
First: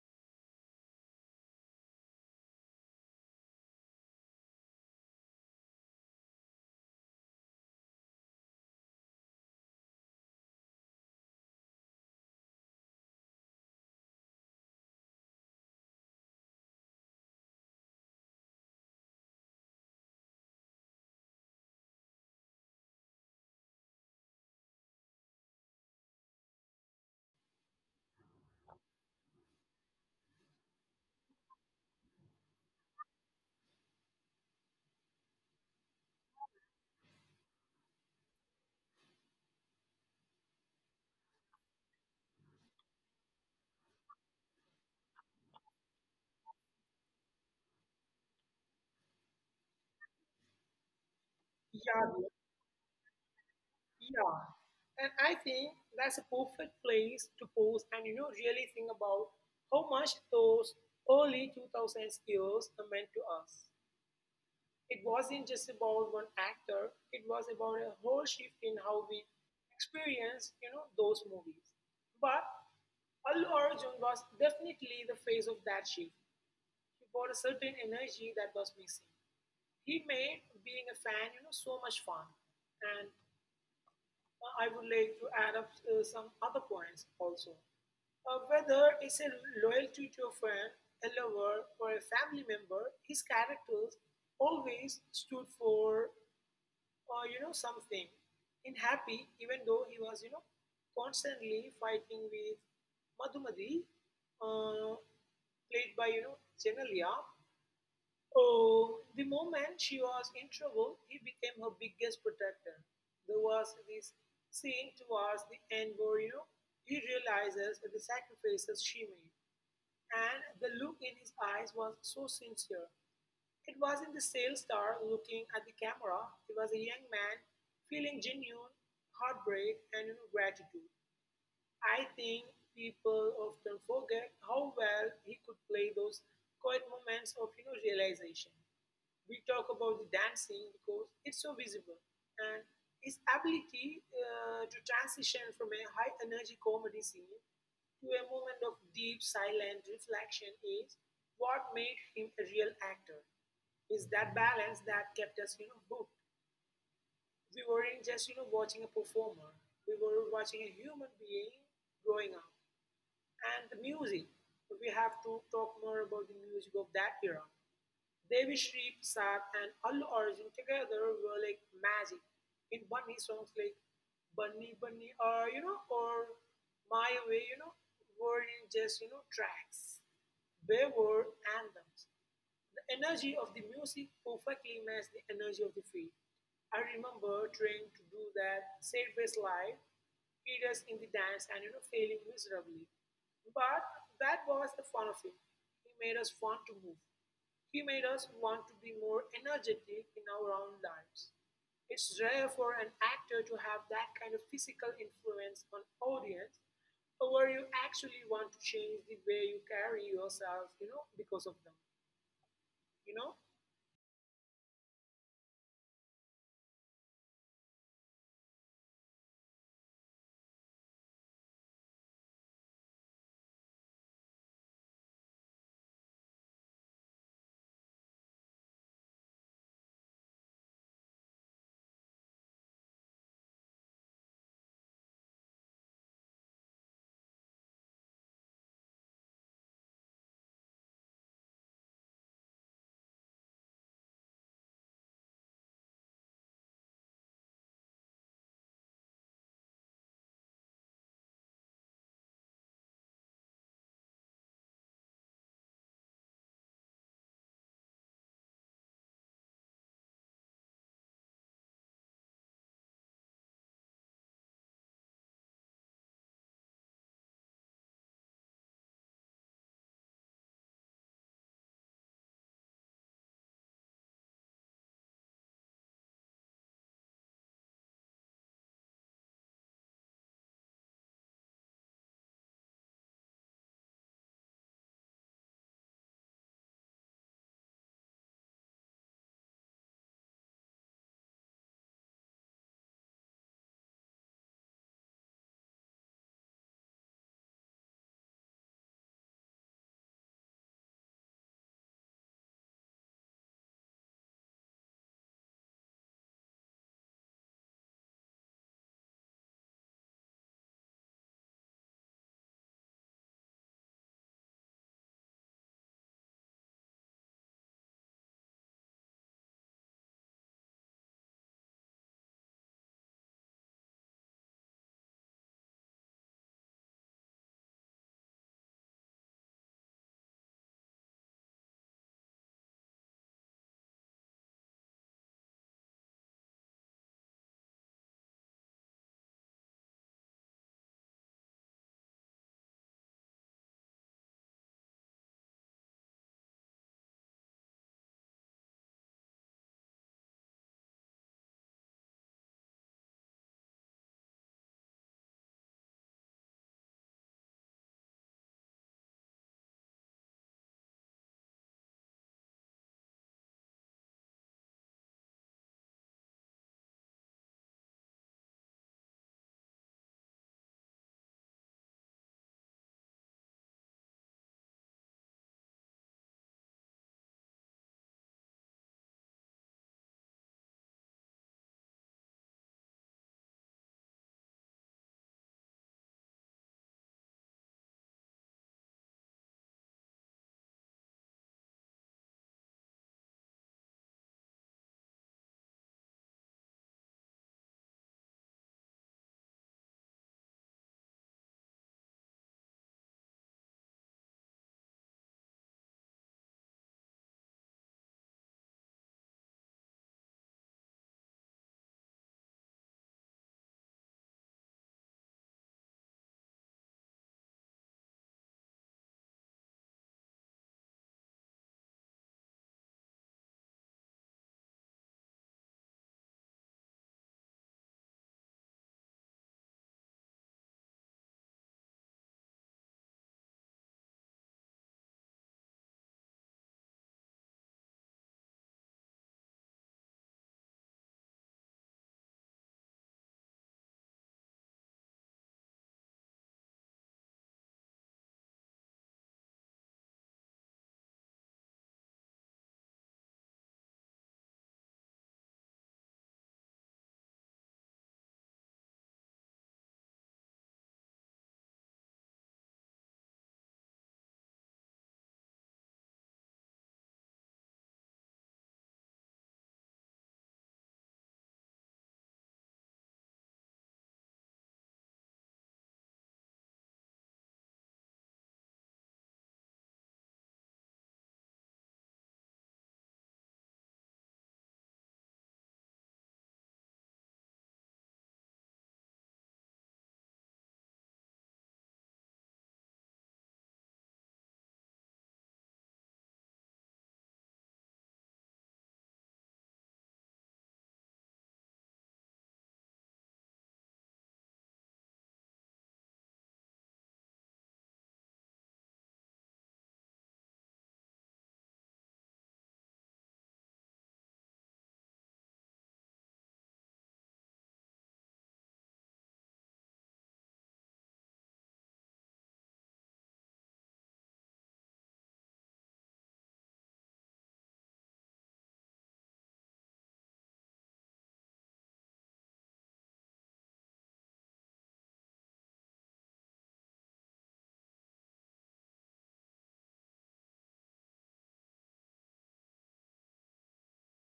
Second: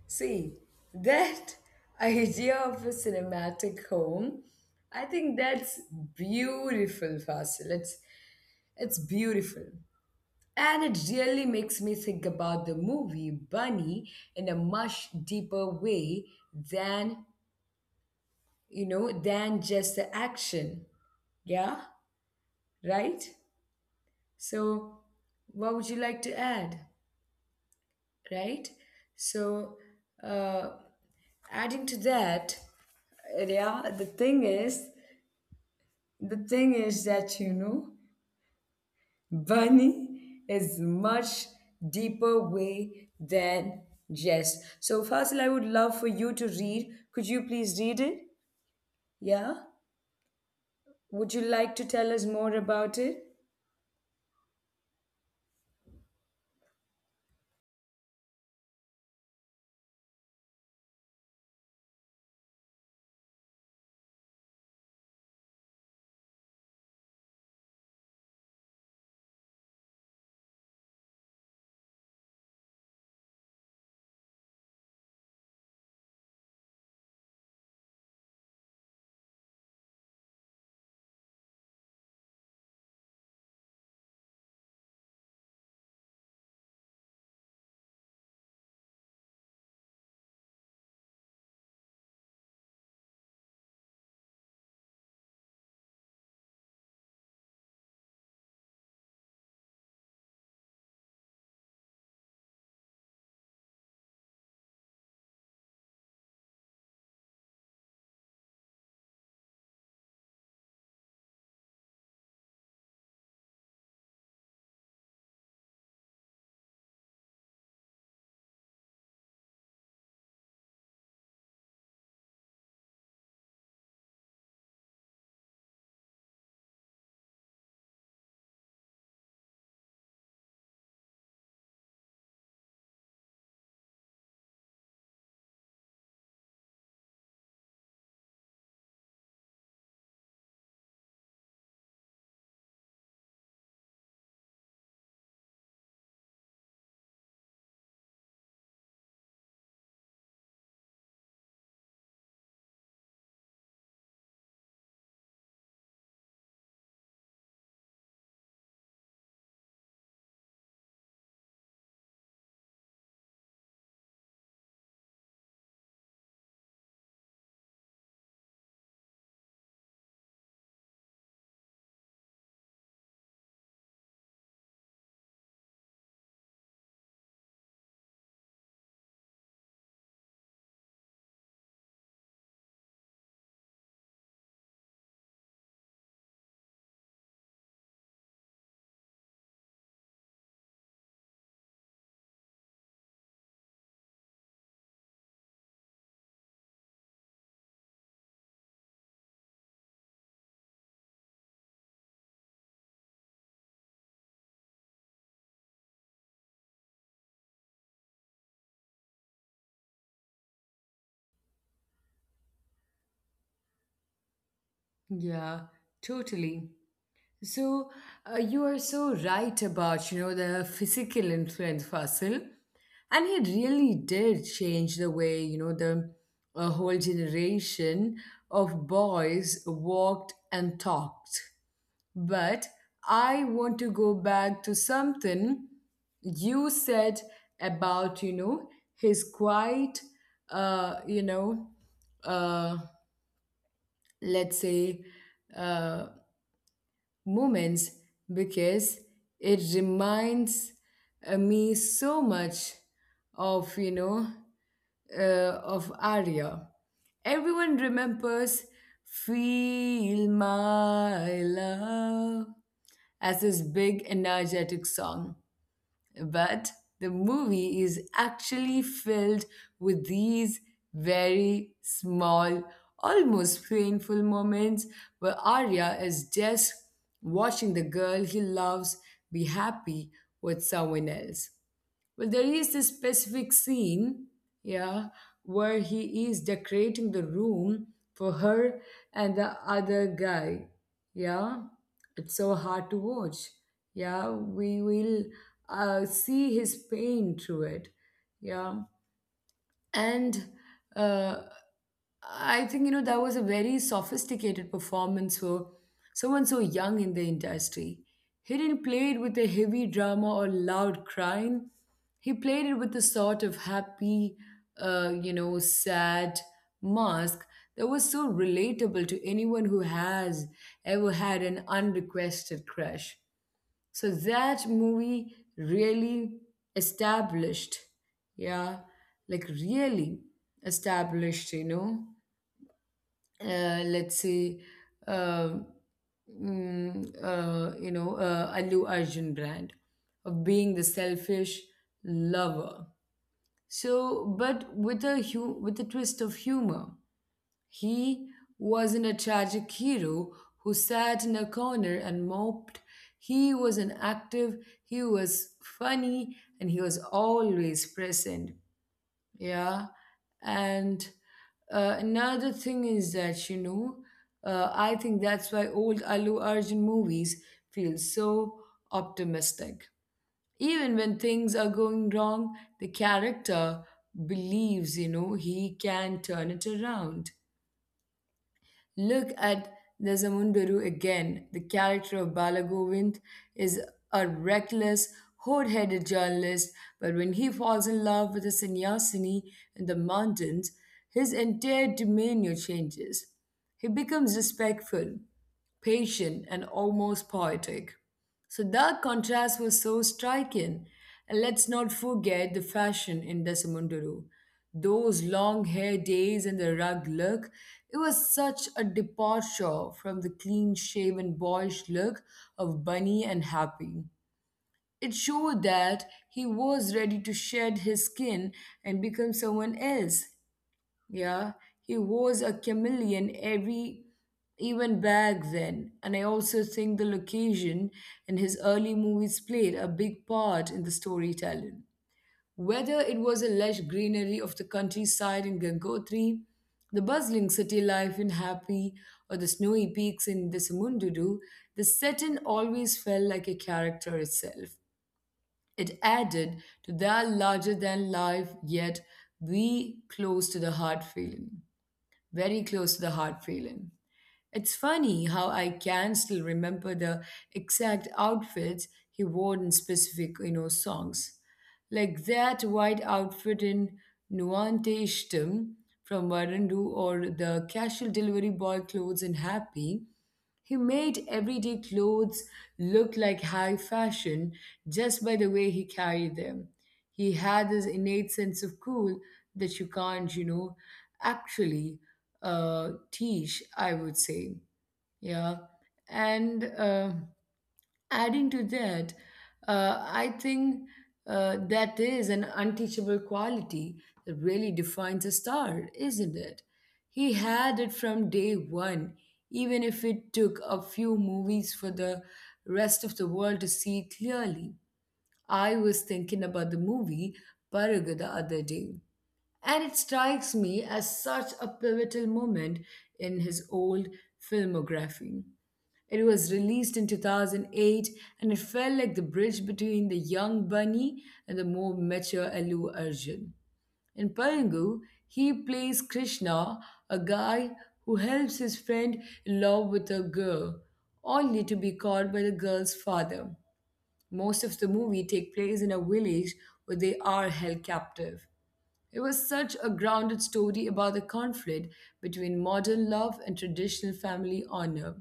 Speaker 1: See, that idea of a cinematic home, I think that's beautiful, Fasil. It's beautiful. And it really makes me think about the movie Bunny in a much deeper way than, you know, than just the action. Yeah, right? So, what would you like to add? Right? So, uh, adding to that, yeah, the thing is that, you know, Bunny is much deeper way than jest. So Fasil, I would love for you to read. Could you please read it? Yeah. Would you
Speaker 2: Yeah,
Speaker 1: like to
Speaker 2: dear.
Speaker 1: tell us more about it?
Speaker 2: Yeah. And I think that's a perfect place to pause and, really think about how much those early 2000s years meant to us. It wasn't just about one actor, it was about a whole shift in how we experience, those movies. But Allu Arjun was definitely the face of that shift. He brought a certain energy that was missing. He made being a fan, so much fun. And I would like to add up some other points also. Whether it's a loyalty to a friend, a lover, or a family member, his characters always stood for or something in happy even though he was constantly fighting with madhumati uh, played by Genelia. Oh, the moment she was in trouble, he became her biggest protector. There was this scene towards the end where he realizes the sacrifices she made, and the look in his eyes was so sincere. It wasn't the sales star looking at the camera; it was a young man feeling genuine heartbreak and gratitude. I think people often forget how well he could play those quiet moments of realization. We talk about the dancing because it's so visible, and his ability to transition from a high energy comedy scene to a moment of deep silent reflection is what made him a real actor. Is that balance that kept us hooked? We weren't just watching a performer; we were watching a human being growing up. And the music, we have to talk more about the music of that era. Devi Shri Prasad and Allu Arjun together were like magic. In Bunny songs like Bunny Bunny or My Way, weren't just tracks. They were anthems. The energy of the music perfectly matched the energy of the feet. I remember trying to do that sideways slide periods in the dance and failing miserably. But that was the fun of it. He made us want to move. He made us want to be more energetic in our own lives. It's rare for an actor to have that kind of physical influence on audience where you actually want to change the way you carry yourself, because of them. You know?
Speaker 1: Yeah, totally. So you are so right about, you know, the physical influence, Fasil. And he really did change the way, you know, the a whole generation of boys walked and talked. But I want to go back to something you said about, you know, his quiet, uh, you know, uh, let's say, uh, moments because it reminds me so much of, you know, uh, of Arya. Everyone remembers Feel My Love as his big energetic song. But the movie is actually filled with these very small, almost painful moments where Arya is just watching the girl he loves be happy with someone else. Well, there is this specific scene, yeah, where he is decorating the room for her and the other guy. Yeah, it's so hard to watch. Yeah, we will see his pain through it. Yeah, and uh, I think, you know, that was a very sophisticated performance for someone so young in the industry. He didn't play it with a heavy drama or loud crying. He played it with a sort of happy, you know, sad mask that was so relatable to anyone who has ever had an unrequested crush. So that movie really established, yeah, like really established, you know, let's say, um mm, you know, Allu Arjun brand of being the selfish lover. So, but with a with a twist of humor. He wasn't a tragic hero who sat in a corner and moped. He was an active, he was funny, and he was always present. Yeah. And another thing is that, you know, I think that's why old Allu Arjun movies feel so optimistic. Even when things are going wrong, the character believes, you know, he can turn it around. Look at Nazamundaru again. The character of Balagovind is a reckless, hot headed journalist, but when he falls in love with a sannyasini in the mountains, his entire demeanor changes. He becomes respectful, patient, and almost poetic. So that contrast was so striking. And let's not forget the fashion in Desamunduru. Those long hair days and the rugged look, it was such a departure from the clean shaven boyish look of Bunny and Happy. It showed that he was ready to shed his skin and become someone else. Yeah, he was a chameleon every even back then. And I also think the location in his early movies played a big part in the storytelling. Whether it was the lush greenery of the countryside in Gangotri, the bustling city life in Happy, or the snowy peaks in Desamundudu, the setting always felt like a character itself. It added to that larger than life, yet be close to the heart feeling very close to the heart feeling. It's funny how I can still remember the exact outfits he wore in specific, you know, songs. Like that white outfit in Nuante Ishtam from Varandu or the casual delivery boy clothes in Happy he made everyday clothes look like high fashion just by the way he carried them. He had this innate sense of cool that you can't, you know, actually teach, I would say. Yeah. And adding to that, I think that is an unteachable quality that really defines a star, isn't it? He had it from day one, even if it took a few movies for the rest of the world to see clearly. I was thinking about the movie Paraga the other day. And it strikes me as such a pivotal moment in his old filmography. It was released in 2008 and it felt like the bridge between the young Bunny and the more mature Allu Arjun. In Payangu, he plays Krishna, a guy who helps his friend in love with a girl, only to be caught by the girl's father. Most of the movie take place in a village where they are held captive. It was such a grounded story about the conflict between modern love and traditional family honor.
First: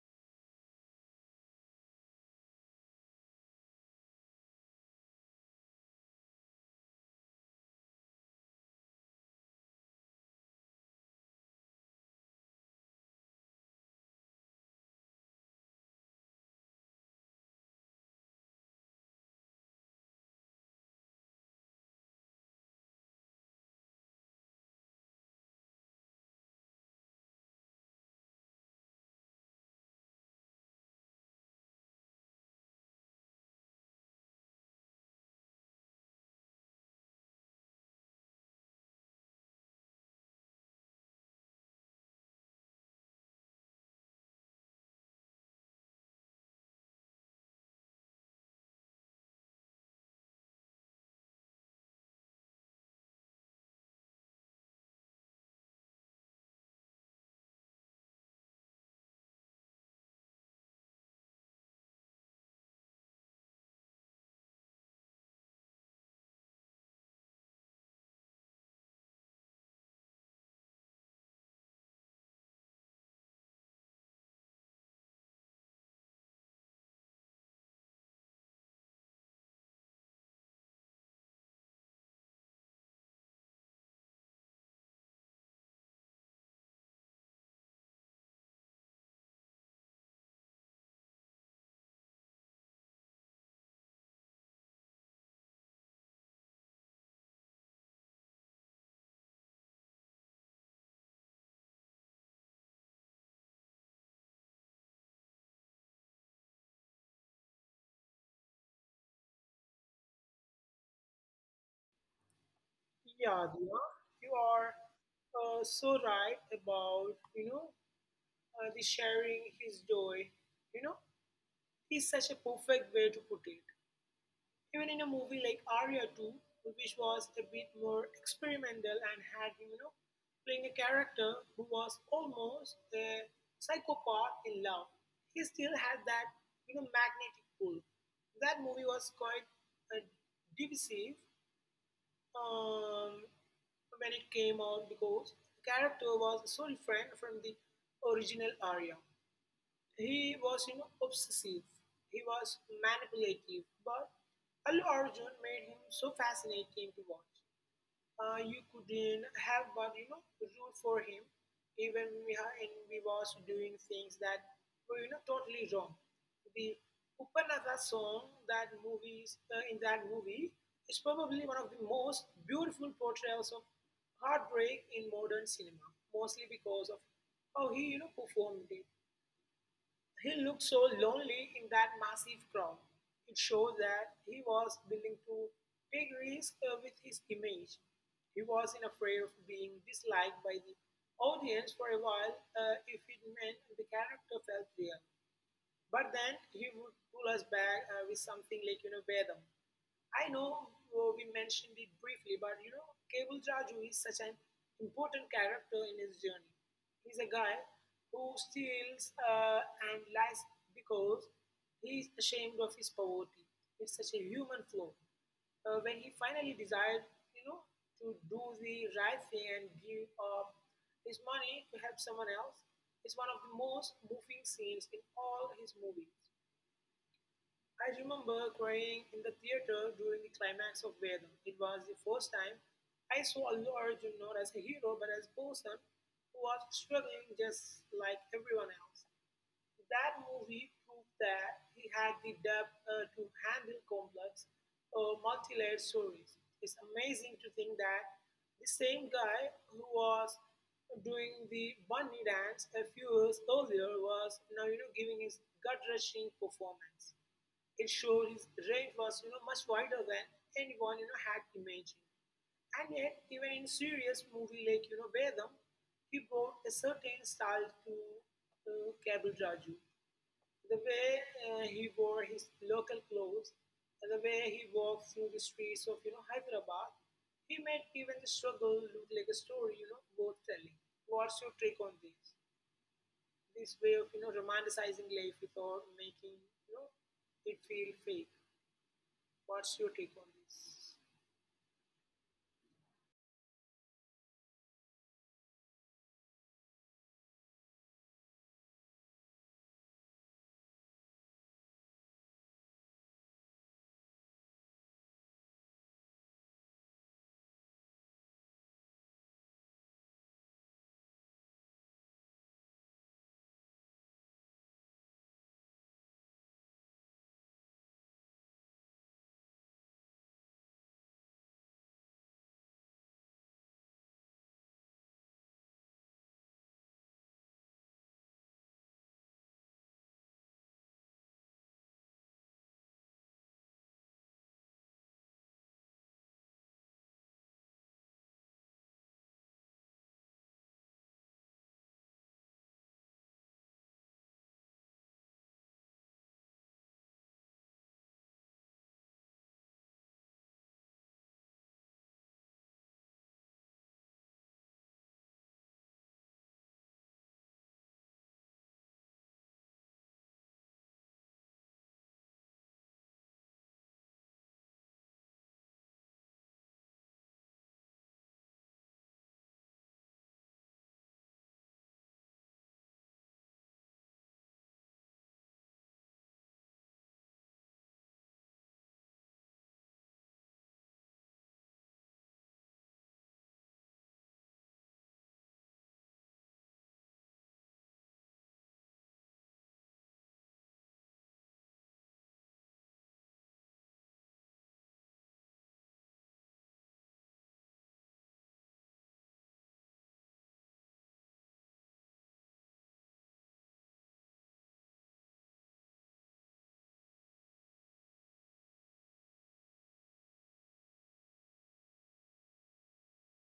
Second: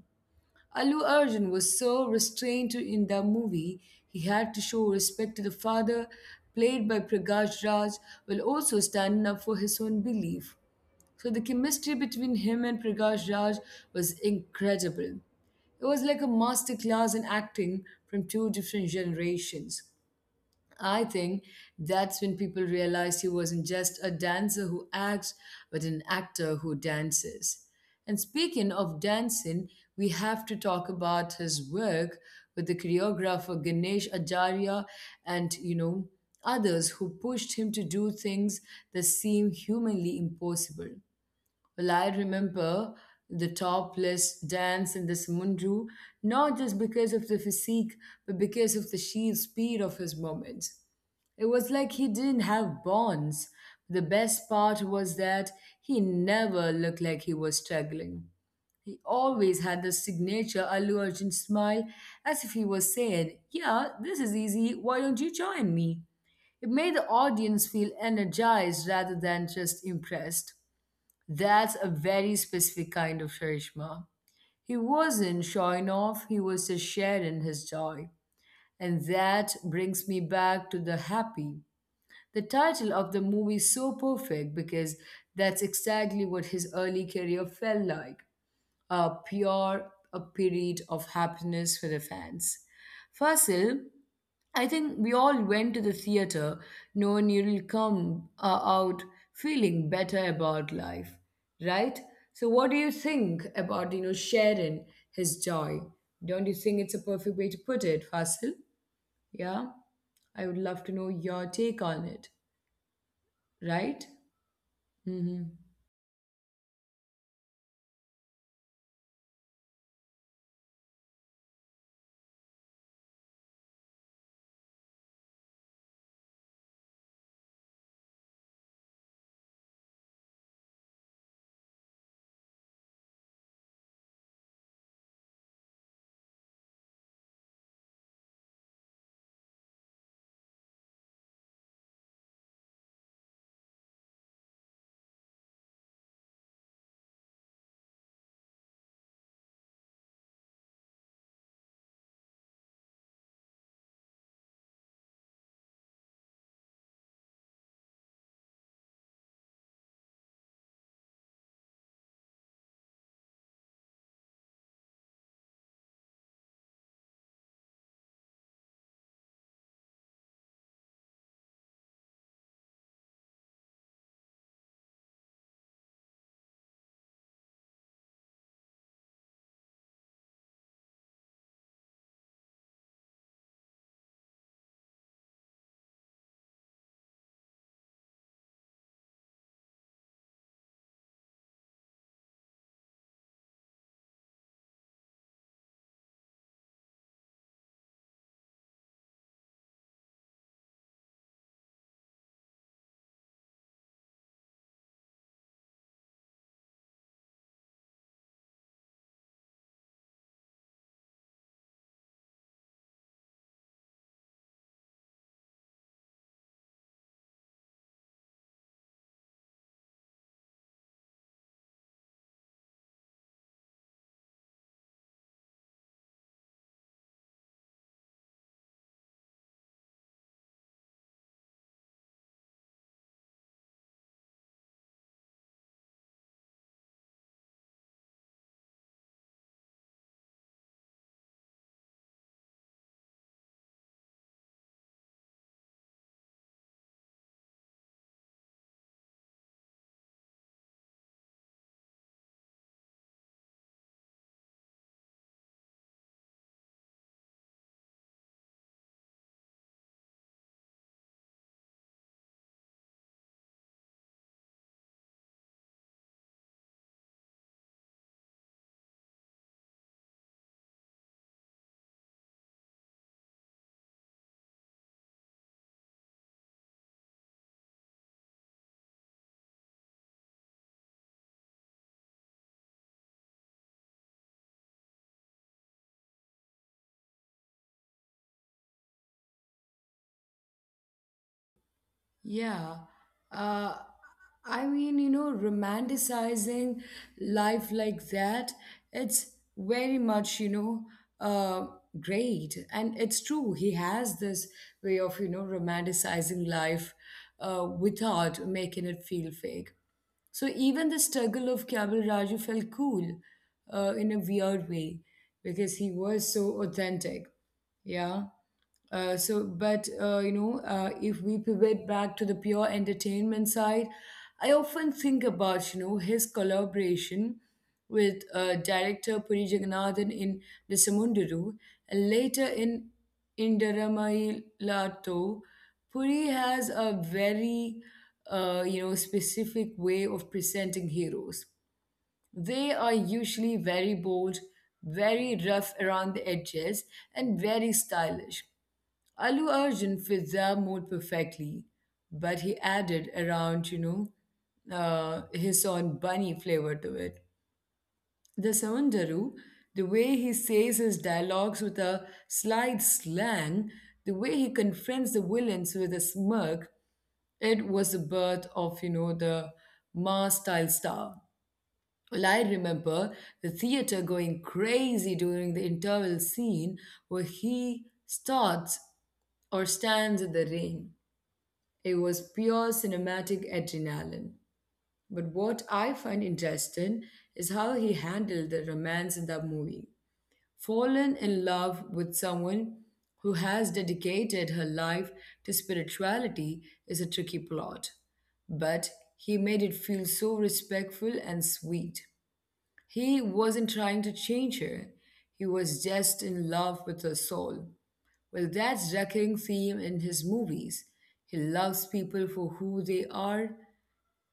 Speaker 1: Allu Arjun was so restrained in the movie, he had to show respect to the father, played by Prakash Raj, while also standing up for his own belief. So the chemistry between him and Prakash Raj was incredible. It was like a masterclass in acting from two different generations. I think that's when people realized he wasn't just a dancer who acts, but an actor who dances. And speaking of dancing, we have to talk about his work with the choreographer Ganesh Acharya and, you know, others who pushed him to do things that seem humanly impossible. Well, I remember the topless dance in the Samundu, not just because of the physique, but because of the sheer speed of his movements. It was like he didn't have bonds. The best part was that he never looked like he was struggling. He always had the signature Allu Arjun smile, as if he was saying, Yeah, this is easy, why don't you join me? It made the audience feel energized rather than just impressed. That's a very specific kind of Sharishma. He wasn't showing off, he was just sharing his joy. And that brings me back to the happy. The title of the movie is so perfect because that's exactly what his early career felt like a pure a period of happiness for the fans. Fasil, I think we all went to the theater knowing you'll come out feeling better about life, right? So, what do you think about you know sharing his joy? Don't you think it's a perfect way to put it, Fasil? Yeah, I would love to know your take on it,
Speaker 2: Yeah,
Speaker 1: right?
Speaker 2: Diya, you are
Speaker 1: Mm-hmm.
Speaker 2: so right about the sharing his joy. You know, is such a perfect way to put it. Even in a movie like Arya 2, which was a bit more experimental and had him, you know, playing a character who was almost a psychopath in love, he still had that magnetic pull. That movie was quite uh, divisive um, when it came out because the character was so different from the original Arya. He was, you know, obsessive. He was manipulative, but Allu Arjun made him so fascinating to watch, you couldn't help but root for him, even when we, ha- and we was doing things that were totally wrong. The Upanatha song that movies in that movie is probably one of the most beautiful portrayals of heartbreak in modern cinema, mostly because of how he performed it. He looked so lonely in that massive crowd. It showed that he was willing to take risks with his image. He wasn't afraid of being disliked by the audience for a while, if it meant the character felt real. But then he would pull us back with something like, you know, Vedam. I know, we mentioned it briefly, but you know, Cable Raju is such an important character in his journey. He's a guy who steals and lies because he's ashamed of his poverty. It's such a human flaw. When he finally decides, you know, to do the right thing and give up his money to help someone else, it's one of the most moving scenes in all his movies. I remember crying in the theater during the climax of Vedam. It was the first time I saw Allu Arjun not as a hero but as a person who was struggling just like everyone else. That movie proved that he had the depth, to handle complex, multi layered stories. It's amazing to think that the same guy who was doing the bunny dance a few years earlier was now giving his gut-wrenching performance. It showed his range was much wider than anyone had imagined. And yet, even in serious movie like Vedam, he brought a certain style to, Kabul Raju. The way he wore his local clothes, and the way he walked through the streets of Hyderabad, he made even the struggle look like a story worth telling. What's your take on this? This way of romanticizing life without making it feel fake. What's your take on this?
Speaker 1: Yeah. Uh, I mean, you know, romanticizing life like that, it's very much, you know, uh, great. And it's true, he has this way of, you know, romanticizing life without making it feel fake. So even the struggle of Kabul Raju felt cool in a weird way because he was so authentic. Yeah. But if we pivot back to the pure entertainment side, I often think about his collaboration with director Puri Jagannathan in Desamunduru and later in Indaramai Lato. Puri has a very specific way of presenting heroes. They are usually very bold, very rough around the edges, and very stylish. Alu Arjun fits their mood perfectly, but he added around, his own bunny flavor to it. The Samandaru, the way he says his dialogues with a slight slang, the way he confronts the villains with a smirk, it was the birth of, the Ma style star. Well, I remember the theater going crazy during the interval scene where he starts or stands in the rain. It was pure cinematic adrenaline. But what I find interesting is how he handled the romance in the movie. Fallen in love with someone who has dedicated her life to spirituality is a tricky plot, but he made it feel so respectful and sweet. He wasn't trying to change her. He was just in love with her soul. Well, that's recurring theme in his movies. He loves people for who they are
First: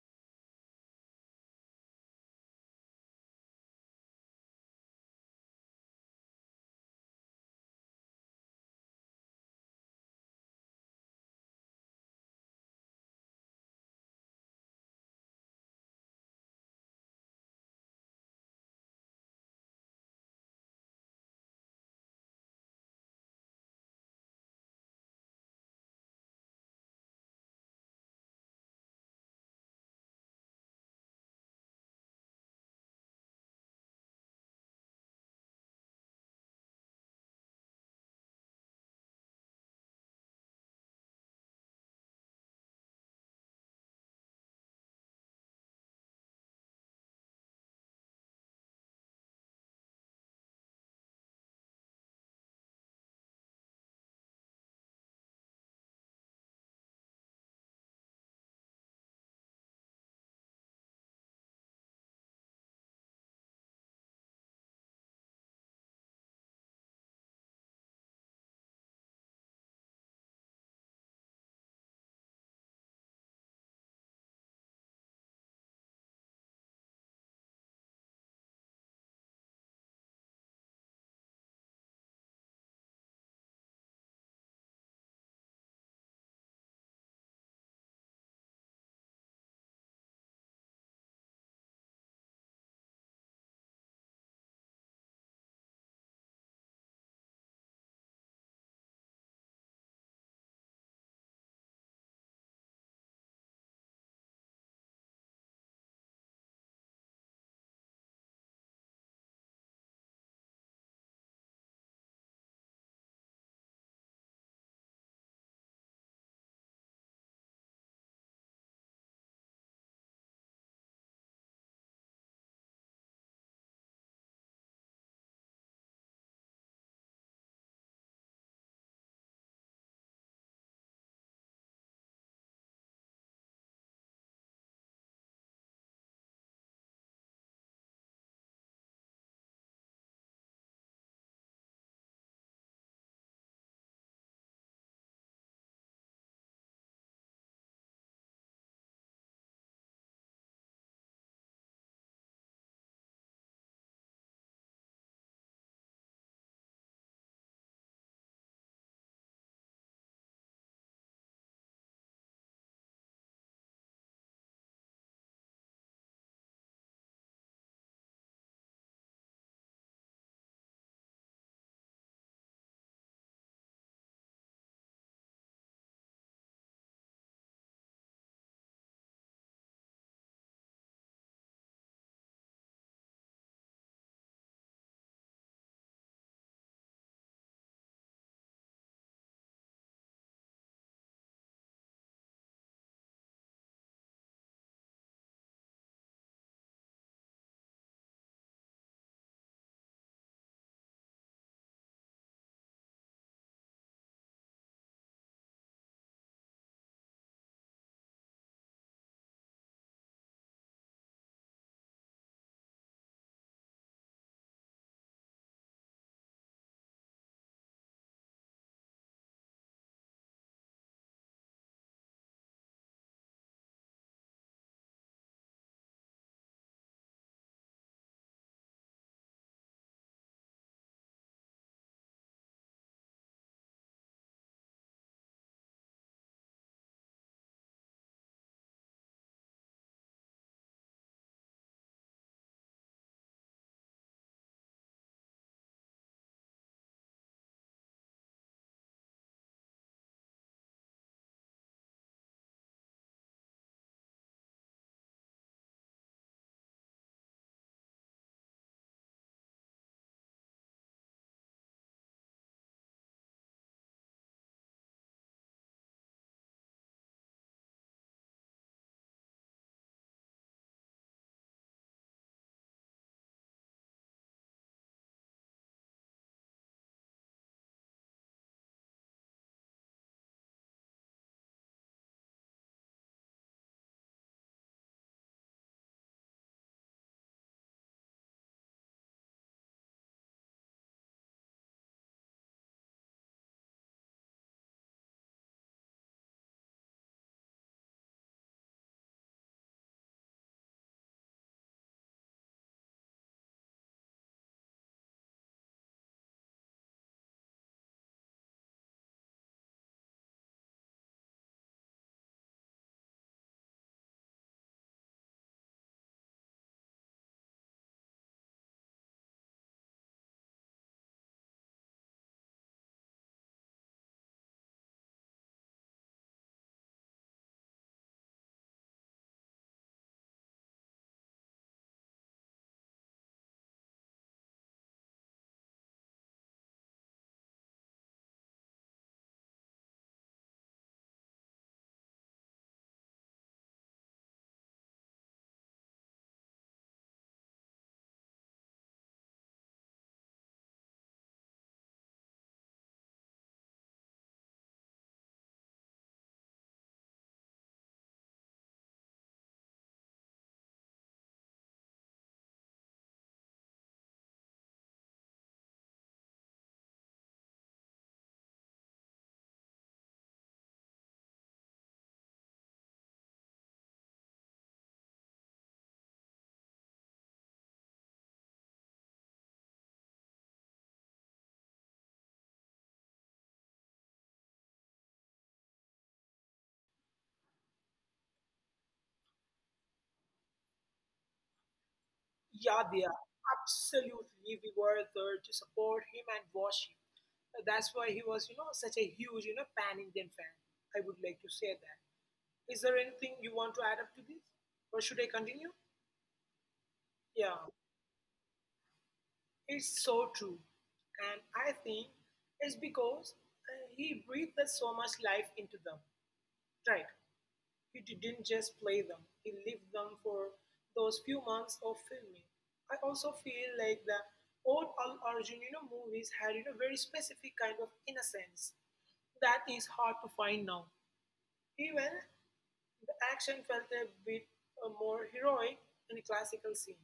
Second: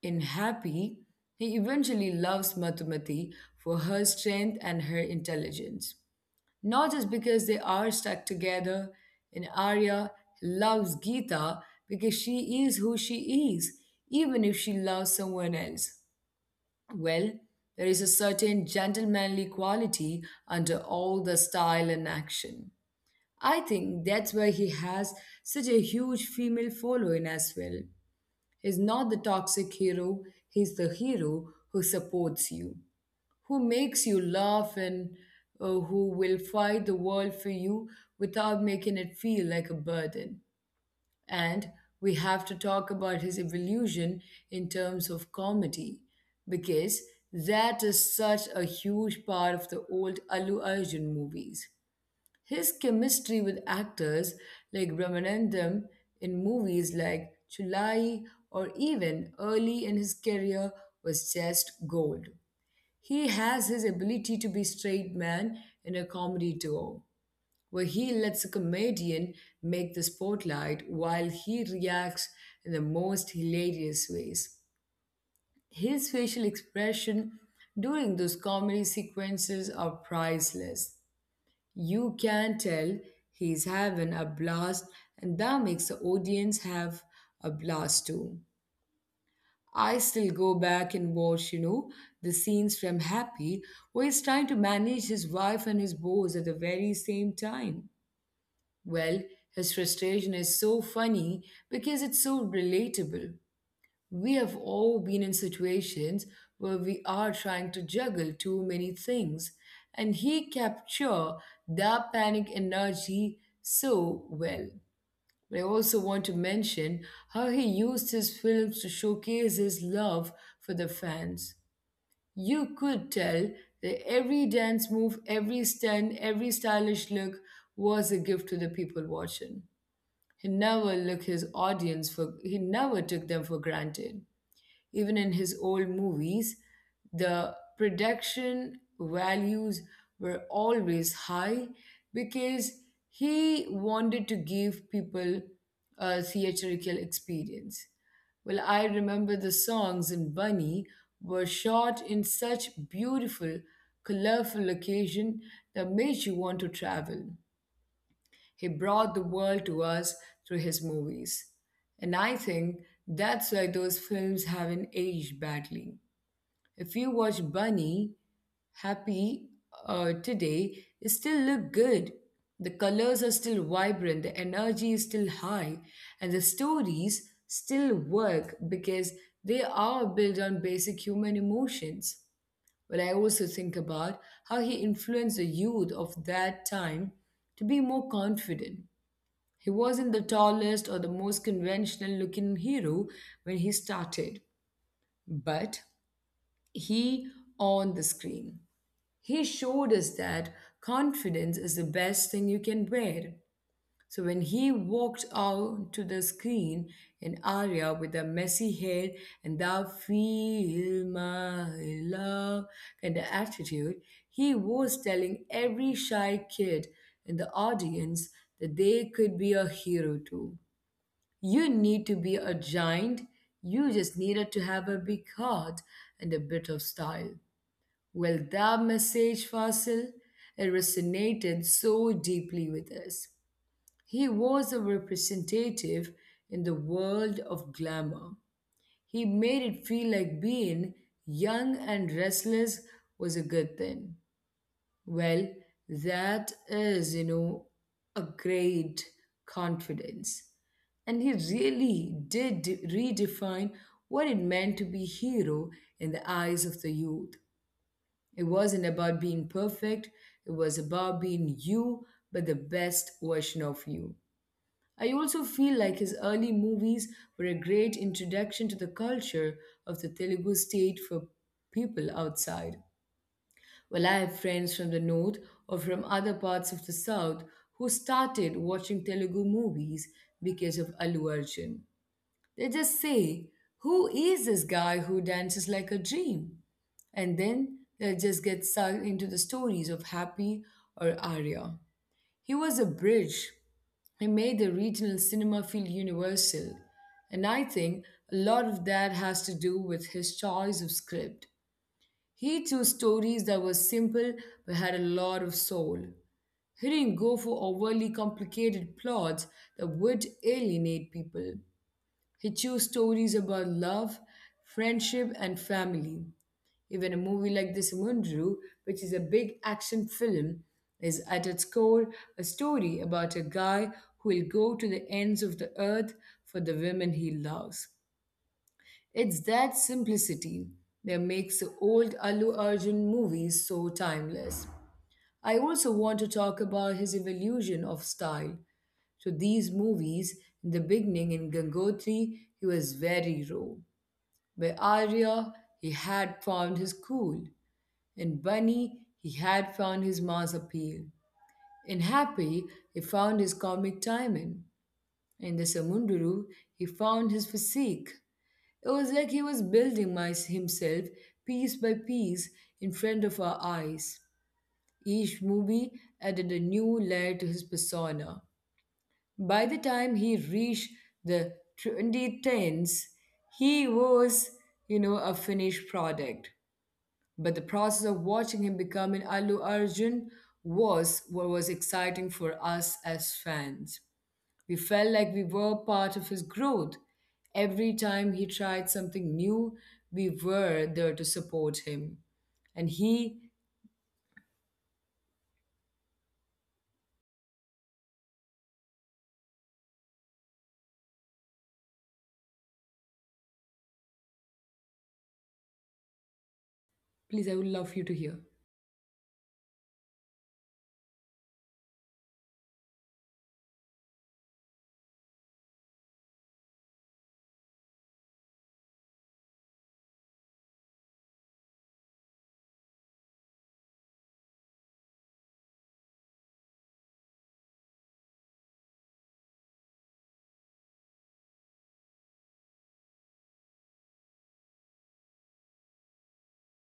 Speaker 1: in Happy. He eventually loves Matumati for her strength and her intelligence. Not just because they are stuck together. In Arya, he loves Gita because she is who she is, even if she loves someone else. Well, there is a certain gentlemanly quality under all the style and action. I think that's why he has such a huge female following as well. He's not the toxic hero, he's the hero who supports you, who makes you laugh, and who will fight the world for you without making it feel like a burden. And we have to talk about his evolution in terms of comedy, because that is such a huge part of the old Allu Arjun movies. His chemistry with actors like Ramanandam in movies like Chulai or even early in his career was just gold. He has his ability to be straight man in a comedy duo where he lets a comedian make the spotlight while he reacts in the most hilarious ways. His facial expression during those comedy sequences are priceless. You can tell he's having a blast, and that makes the audience have a blast too. I still go back and watch, the scenes from Happy where he's trying to manage his wife and his boss at the very same time. Well, his frustration is so funny because it's so relatable. We have all been in situations where we are trying to juggle too many things, and he captured that panic energy so well. But I also want to mention how he used his films to showcase his love for the fans. You could tell that every dance move, every stunt, every stylish look was a gift to the people watching. He never looked his audience for he never took them for granted. Even in his old movies, the production values were always high because he wanted to give people a theatrical experience. Well, I remember the songs in Bunny were shot in such beautiful, colorful location that made you want to travel. He brought the world to us through his movies. And I think that's why those films haven't aged badly. If you watch Bunny, Happy today, it still look good. The colors are still vibrant, the energy is still high, and the stories still work because they are built on basic human emotions. But I also think about how he influenced the youth of that time to be more confident. He wasn't the tallest or the most conventional looking hero when he started, but he on the screen. He showed us that confidence is the best thing you can wear. So when he walked out to the screen in Arya with the messy hair and the feel my love kind of attitude, he was telling every shy kid in the audience that they could be a hero too. You need to be a giant. You just needed to have a big heart and a bit of style. Well, that message, Fasil, it resonated so deeply with us. He was a representative in the world of glamour. He made it feel like being young and restless was a good thing. Well, that is, a great confidence. And he really did redefine what it meant to be hero in the eyes of the youth. It wasn't about being perfect, it was about being you, but the best version of you. I also feel like his early movies were a great introduction to the culture of the Telugu state for people outside. Well, I have friends from the north or from other parts of the south who started watching Telugu movies because of Allu Arjun. They just say, "Who is this guy who dances like a dream?" And then they'll just get sucked into the stories of Happy or Arya. He was a bridge. He made the regional cinema feel universal. And I think a lot of that has to do with his choice of script. He chose stories that were simple but had a lot of soul. He didn't go for overly complicated plots that would alienate people. He chose stories about love, friendship, and family. Even a movie like this Mundru, which is a big action film, is at its core a story about a guy who will go to the ends of the earth for the women he loves. It's that simplicity that makes the old Allu Arjun movies so timeless. I also want to talk about his evolution of style. So these movies, in the beginning in Gangotri, he was very raw. By Arya, he had found his cool. In Bunny, he had found his mass appeal. In Happy, he found his comic timing. In the Samunduru, he found his physique. It was like he was himself piece by piece in front of our eyes. Each movie added a new layer to his persona. By the time he reached the 2010s, he was, a finished product. But the process of watching him become an Allu Arjun was what was exciting for us as fans. We felt like we were part of his growth. Every time he tried something new, we were there to support him.
Speaker 2: Yeah,
Speaker 1: And
Speaker 2: they are.
Speaker 1: he,
Speaker 2: Absolutely. We were there to support him and watch him. That's why he was, you know, such a huge, you know, pan Indian fan. I would like to say that. Is there anything you want to add up to this? Or should I continue?
Speaker 1: please,
Speaker 2: Yeah,
Speaker 1: I would love you to hear.
Speaker 2: it's so true. And I think it's because he breathed so much life into them. Right. He didn't just play them, he lived them for those few months of filming. I also feel like the old Al Arjun, movies had, very specific kind of innocence that is hard to find now. Even the action felt a bit, more heroic in a classical scene,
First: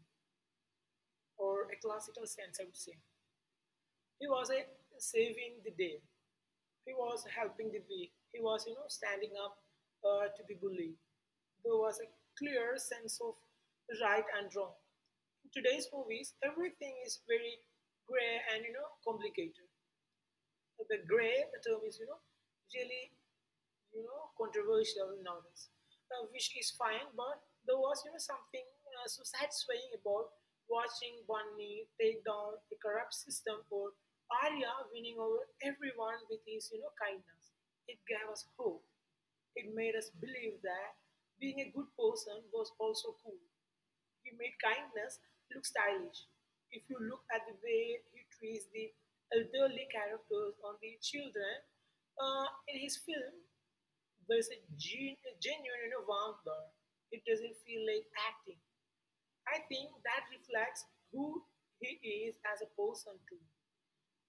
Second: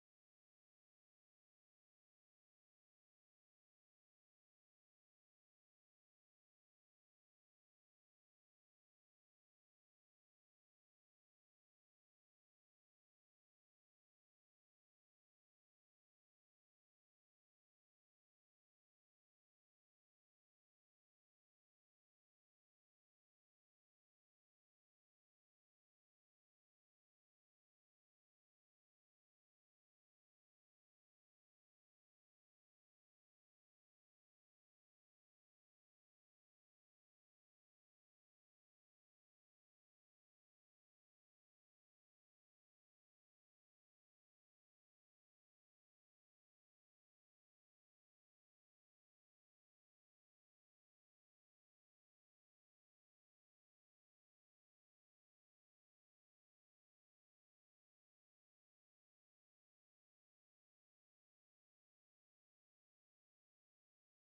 Speaker 2: or a classical sense, I would say. He was a saving the day. He was helping the weak. He was, you know, standing up to the bully. There was a clear sense of right and wrong. In today's movies, everything is very gray and, you know, complicated. So the grey the term is, you know, really, controversial nowadays, which is fine. But there was, you know, something so satisfying about watching Bunny take down a corrupt system or Arya winning over everyone with his, you know, kindness. It gave us hope. It made us believe that being a good person was also cool. He made kindness look stylish. If you look at the way he treats the elderly characters and the children in his film, there's a, genuine, you know, warmth there. It doesn't feel like acting. I think that reflects who he is as a person, too,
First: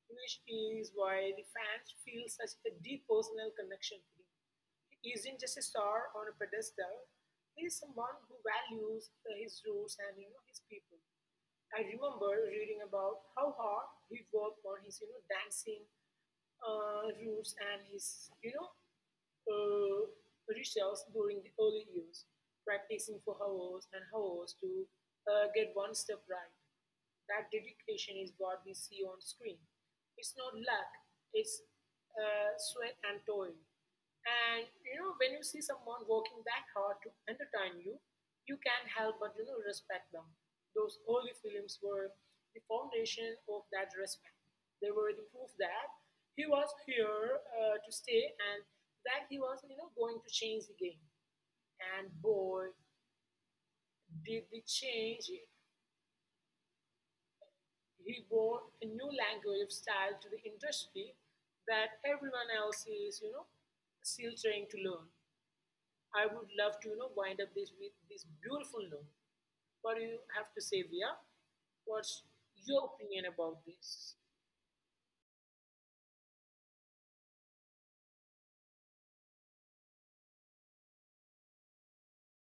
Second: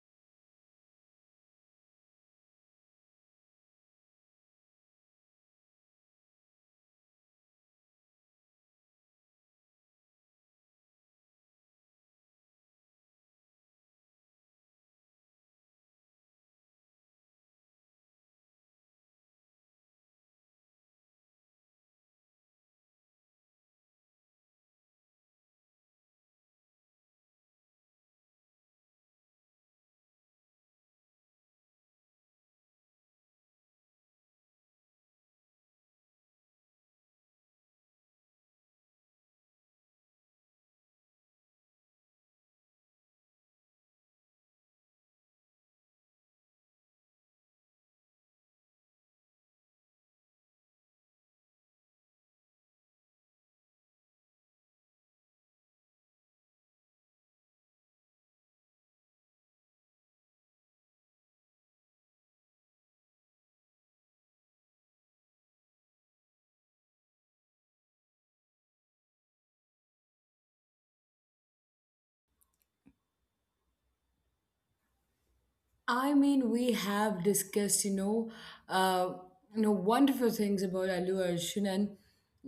Speaker 2: which is why the fans feel such a deep personal connection to him. He isn't just a star on a pedestal. He is someone who values his roots and his people. I remember reading about how hard he worked on his dancing roots and his uh, rituals during the early years, practicing for hours and hours to, get one step right. That dedication is what we see on screen. It's not luck, it's, sweat and toil. And you know, when you see someone working that hard to entertain you, you can't help but respect them. Those early films were the foundation of that respect. They were the proof that he was here, to stay and that he was going to change the game. And boy, did they change it! He brought a new language of style to the industry that everyone else is, you know, still trying to learn. I would love to, you know, wind up this with this beautiful note. What do you have to say, Via? What's your opinion about this?
Speaker 1: I mean, we have discussed, uh, wonderful things about Allu Arjun, and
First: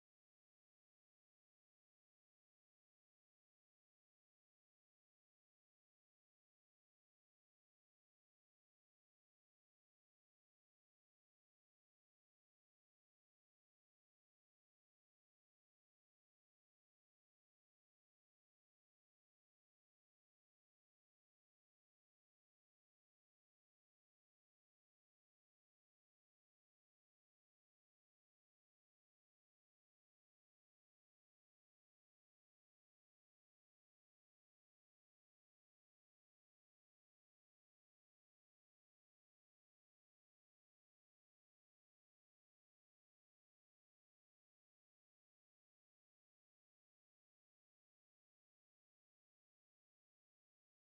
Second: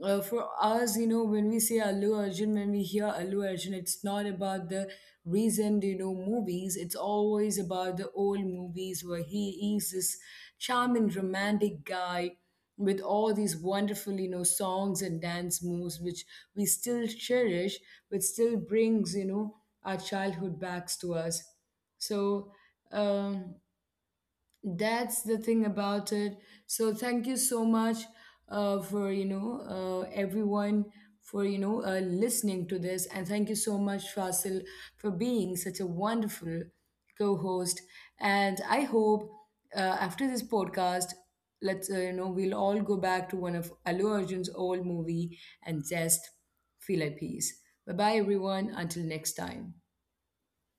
Speaker 1: for us, when we say Allu Arjun, when we hear Allu Arjun, it's not about the recent, movies. It's always about the old movies where he is this charming, romantic guy with all these wonderful, songs and dance moves, which we still cherish, but still brings, our childhood backs to us. So um, that's the thing about it. So thank you so much for everyone for listening to this, and thank you so much Fasil for being such a wonderful co-host. And I hope after this podcast, let's, we'll all go back to one of Alu Arjun's old movie and just feel at peace. Bye bye everyone. Until next time.